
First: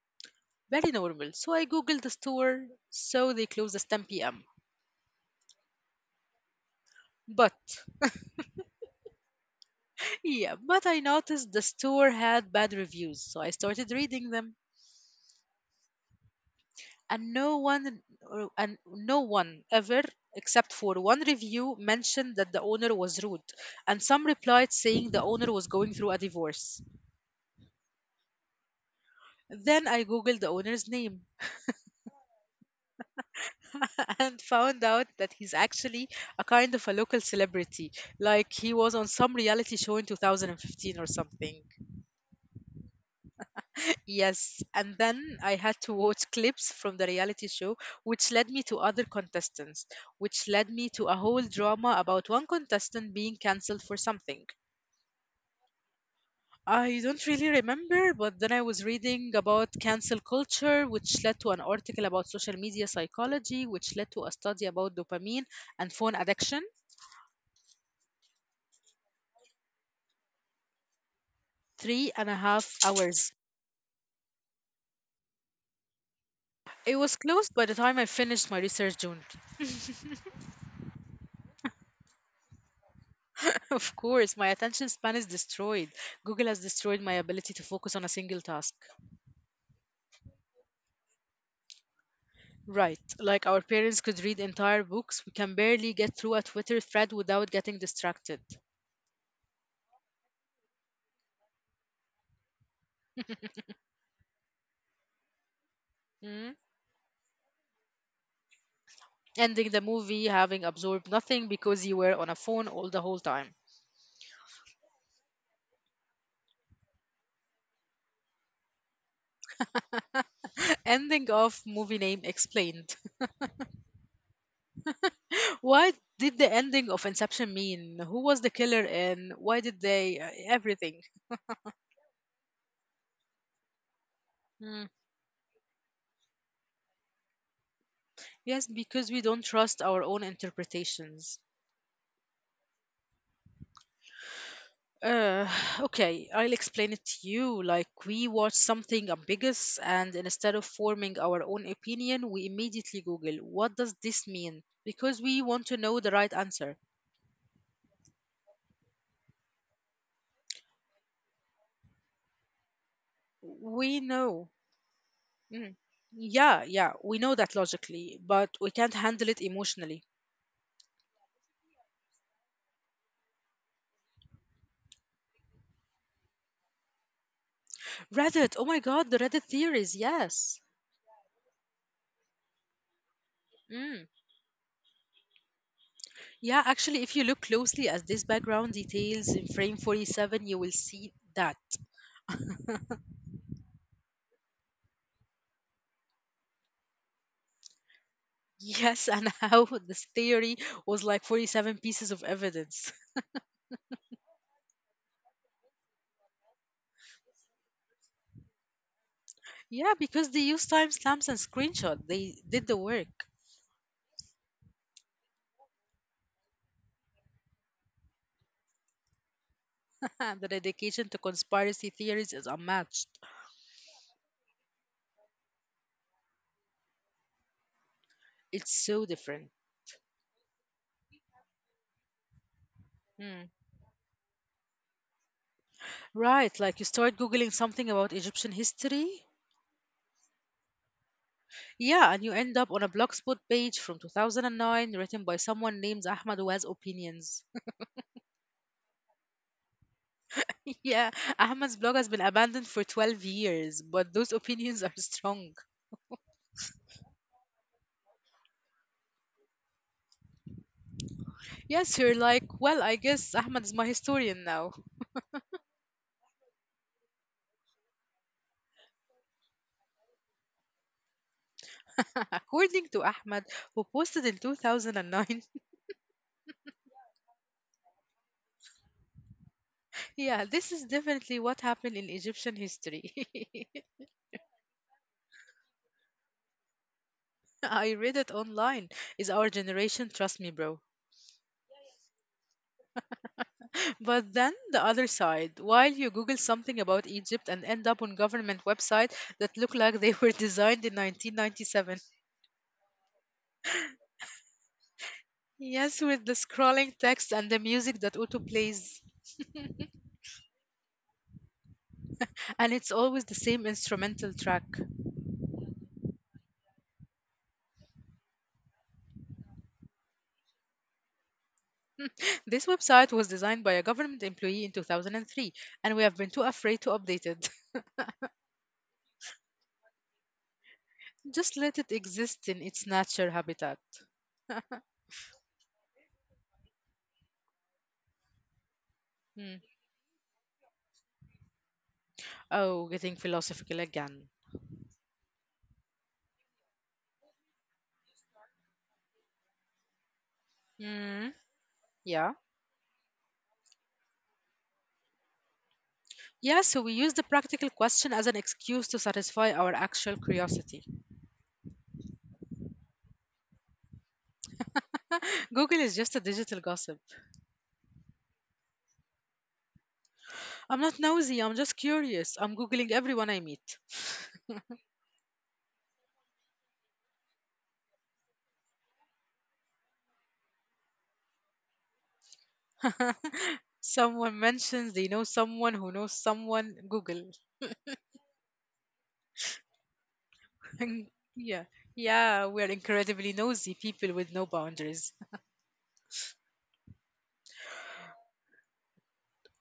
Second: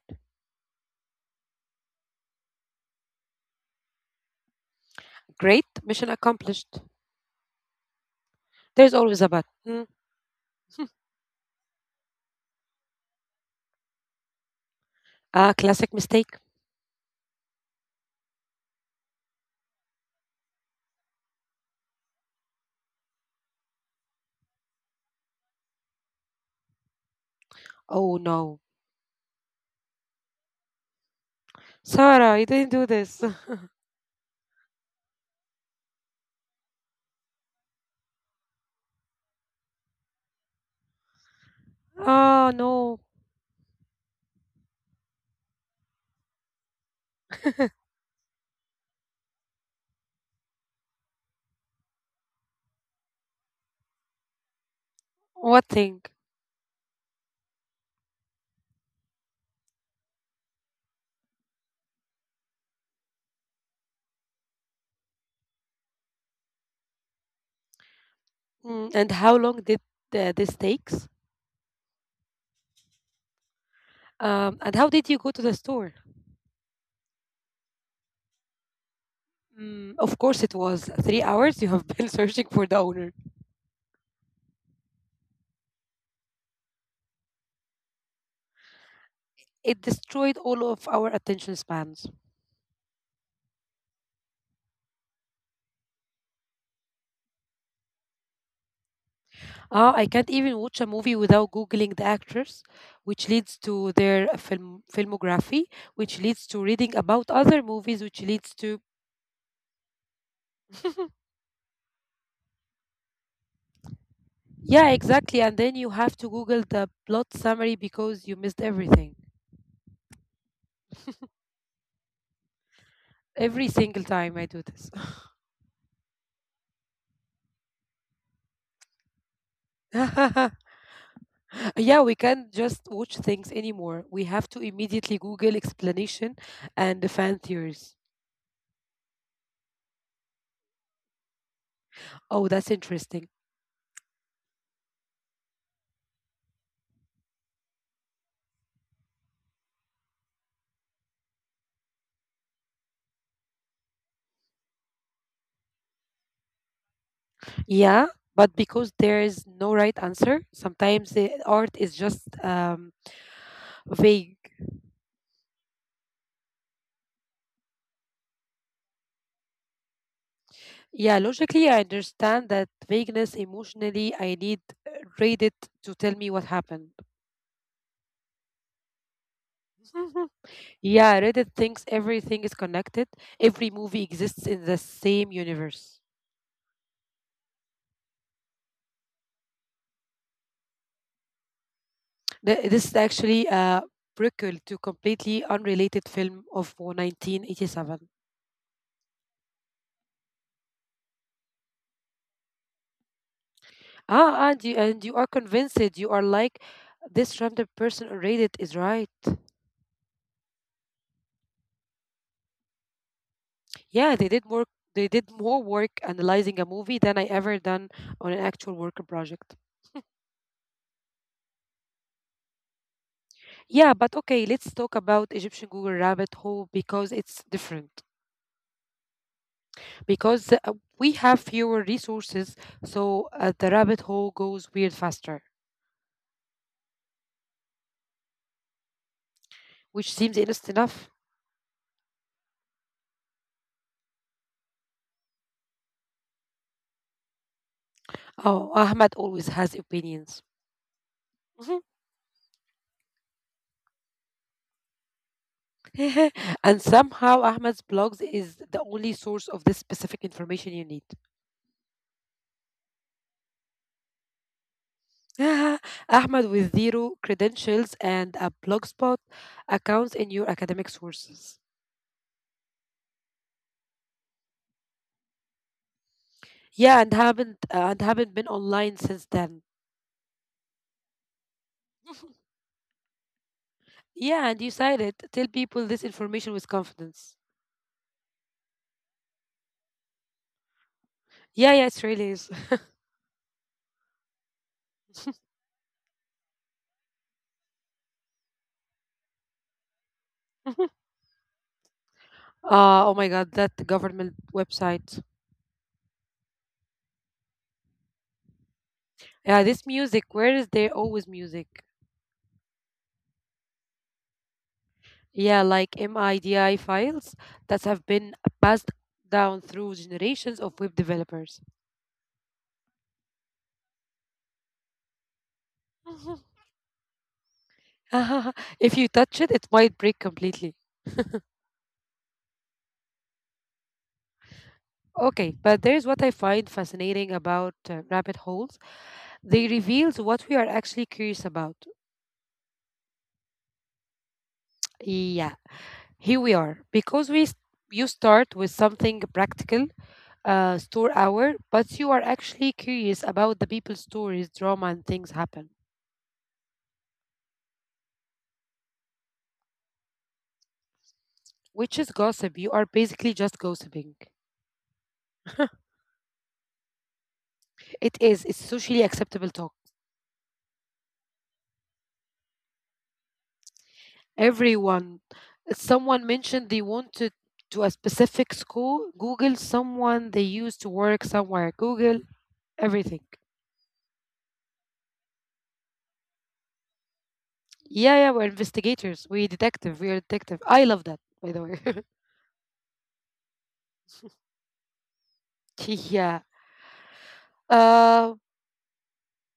Very normal. So I googled the store, so they close at ten p m. great, mission accomplished. But There's always a but. Hmm. yeah, but I noticed the store had bad reviews, so I started reading them. A classic mistake. and no one or- and no one ever except for one review mentioned that the owner was rude and some replied saying the owner was going through a divorce Oh no, then I googled the owner's name. Sarah, you didn't do this. And found out that he's actually a kind of a local celebrity like he was on some reality show in two thousand fifteen or something. Oh no, Yes, and then I had to watch clips from the reality show, which led me to other contestants, which led me to a whole drama about one contestant being cancelled for something. what thing? I don't really remember, but then I was reading about cancel culture, which led to an article about social media psychology, which led to a study about dopamine and phone addiction. Mm, and how long did uh, this takes? Three and a half hours. Um, and how did you go to the store? It was closed by the time I finished my research, June. Mm, of course, it was three hours. You have been searching for the owner. Of course, my attention span is destroyed. Google has destroyed my ability to focus on a single task. It destroyed all of our attention spans. Right, like our parents could read entire books, we can barely get through a Twitter thread without getting distracted. Ah, I can't even watch a movie without googling the actors, which leads to their uh, film filmography, which leads to Mm? reading about other movies, which leads to Ending the movie having absorbed nothing because you were on a phone all the whole time. yeah, exactly. And then you have to Google the plot summary because you missed everything. Ending of movie name explained. Every single time I do this. What did the ending of Inception mean? Who was the killer and why did they uh, everything? Yeah, we can't just watch things anymore. We have to Mm. immediately Google explanation and the fan theories. Yes, because we don't trust our own interpretations. Oh, that's interesting. Uh, okay, I'll explain it to you. Like, we watch something ambiguous, and instead of forming our own opinion, we immediately Google, what does this mean? Because we want to know the right answer. Yeah, but because there is no right answer, sometimes the art is just We um, know. vague. Mm. Yeah, yeah, we know that logically, but we can't handle it emotionally. Yeah, logically, I understand that vagueness. Emotionally, I need uh, Reddit to tell me what happened. Reddit, oh my god, the Reddit theories, yes. Yeah, Reddit thinks everything is connected, Mm. every movie exists in the same universe. Yeah, actually, if you look closely at this background details in frame forty-seven, you will see that Th- This is actually a prequel to completely unrelated film of nineteen eighty-seven. yes, and how this theory was like forty-seven pieces of evidence. Ah, and you, and you are convinced, you are like, this random person on Reddit is right. Yeah, because they used timestamps and screenshots. They did the work. Yeah, they did work. They did more work analyzing a movie than I ever done on an actual work project. The dedication to conspiracy theories is unmatched. Yeah, but okay, let's talk about Egyptian Google Rabbit Hole because it's different. It's so different. Because uh, we have fewer resources, so Hmm. uh, the rabbit hole goes weird faster, Right, like you start Googling something about Egyptian history. which seems innocent enough. Yeah, and you end up on a Blogspot page from two thousand nine written by someone named Ahmad who opinions. Oh, Ahmed always has opinions. Yeah, Ahmad's Mhm. blog has been abandoned for twelve years, but those opinions are strong. And somehow Ahmed's blogs is the only source of this specific information you need. Yes, you're like, well, I guess Ahmed is my historian now. Ahmed with zero credentials and a blogspot account in your academic sources. According to Ahmed, who posted in two thousand nine, Yeah, and haven't uh, and haven't been online since then. yeah, this is definitely what happened in Egyptian history. Yeah, and you cited tell people this information with confidence. I read it online. Is our generation, trust me, bro. Yeah, yeah, it really is. But then the other side, while you Google something about Egypt and end up on government website that look like they were designed in nineteen ninety-seven. Uh, oh my God, that government website. Yes, with the scrolling text and the music that auto plays. Yeah, this music. Where is there always music? And it's always the same instrumental track. Yeah, like MIDI files that have been passed down through generations of web developers. This website was designed by a government employee in two thousand three, and we have been too afraid to update it. If you touch it, it might break completely. Just let it exist in its natural habitat. Okay, but there's what I find fascinating about uh, rabbit holes. They Hmm. reveals what we are actually curious about. Oh, getting philosophical again. Yeah, here we are. Because we s- you start with something practical, uh, store Hmm. hour, but you are Yeah. actually curious about the people's stories, drama, and things happen. Yeah, so we use the practical question as an excuse to satisfy our actual curiosity. Which is gossip. You are basically just gossiping. Google is just a digital gossip. It is. It's socially acceptable talk. I'm not nosy, I'm just curious. I'm Googling everyone I meet. Everyone. Someone mentioned they wanted to a specific school. Google someone they used to work somewhere. Google everything. Someone mentions they know someone who knows someone, Google. Yeah, yeah, we're investigators. We're detective. We're detective. I love that, by Yeah, the way. yeah, we're incredibly nosy people with no boundaries. Yeah. Uh,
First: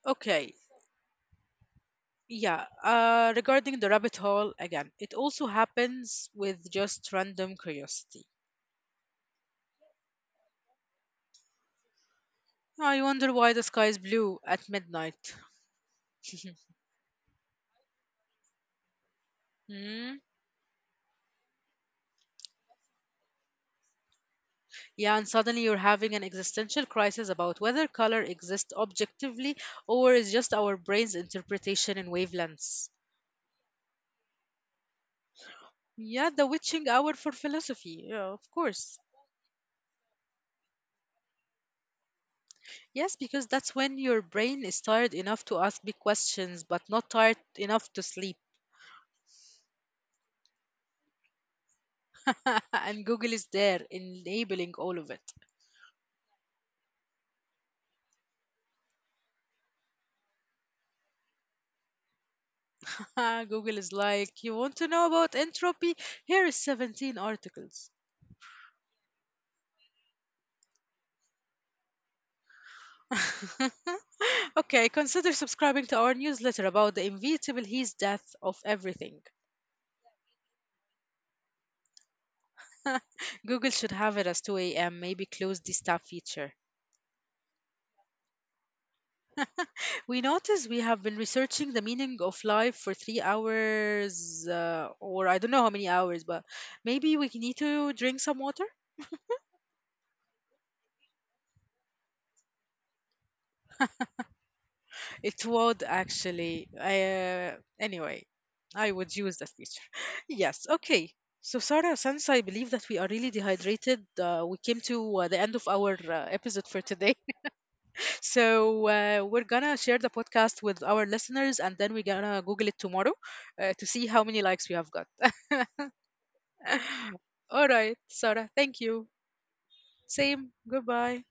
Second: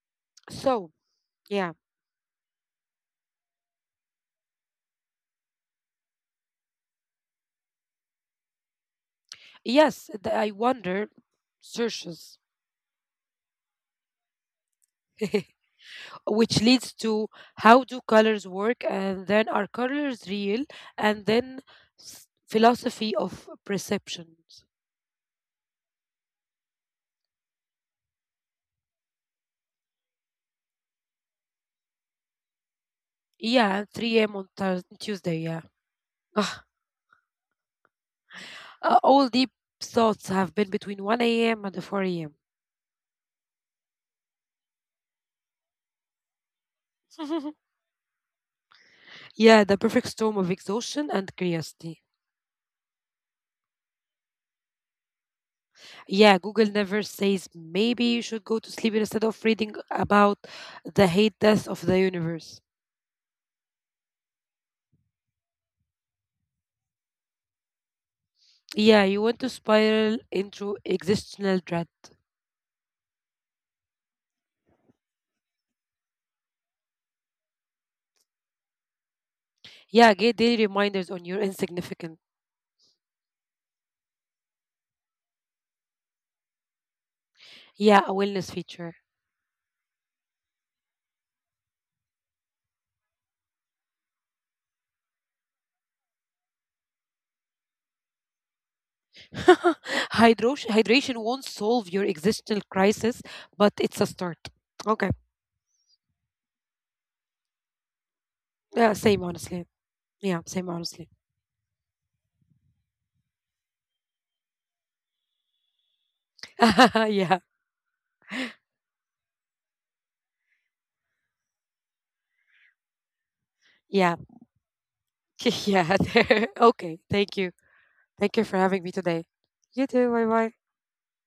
Okay, so, yeah. yeah, uh, regarding the rabbit hole, again, it also happens with just random curiosity. Yes, th- I wonder searches. I wonder why the sky is blue at midnight. Which leads to how do colors work, and then are Hmm? colors real, and then s- philosophy of perceptions. Yeah, and suddenly you're having an existential crisis about whether color exists objectively or is just our brain's interpretation in wavelengths. Yeah, three a m on Thurs Tuesday, yeah. Yeah, the Ugh, witching hour for philosophy. Yeah, of Uh, course. all deep thoughts have been between one a m and four a m Yes, because that's when your brain is tired enough to ask big questions, but not tired enough to sleep. Yeah, the perfect storm of exhaustion and curiosity. And Google is there, enabling all of it. Yeah, Google never says maybe you should go to sleep instead of reading about the hate death of the universe. Google is like, you want to know about entropy? Here is seventeen articles. Yeah, you want to spiral into existential dread. Okay, consider subscribing to our newsletter about the inevitable he's death of everything. Yeah, get daily reminders on your insignificant. Google should have it as two a m, maybe close the staff feature. Yeah, a wellness feature. We notice we have been researching the meaning of life for three hours, uh, or I don't know how many hours, but maybe we need to drink some water. Hydration hydration won't solve your existential crisis, but it's a start. Okay. It would actually. Uh, anyway, I Yeah, would same use that honestly. feature. Yeah, Yes, same honestly. okay. So, Sarah, since I believe that we are really dehydrated, uh, we came to uh, the end of our uh, episode for today. Yeah. So, uh, we're gonna share the podcast with our listeners and then we're gonna Google it tomorrow uh, to see Yeah. how many likes we have got. Yeah. Okay. Thank you. All right, Thank you Sarah. for Thank having me you. today. You too. Bye Same. bye. Goodbye.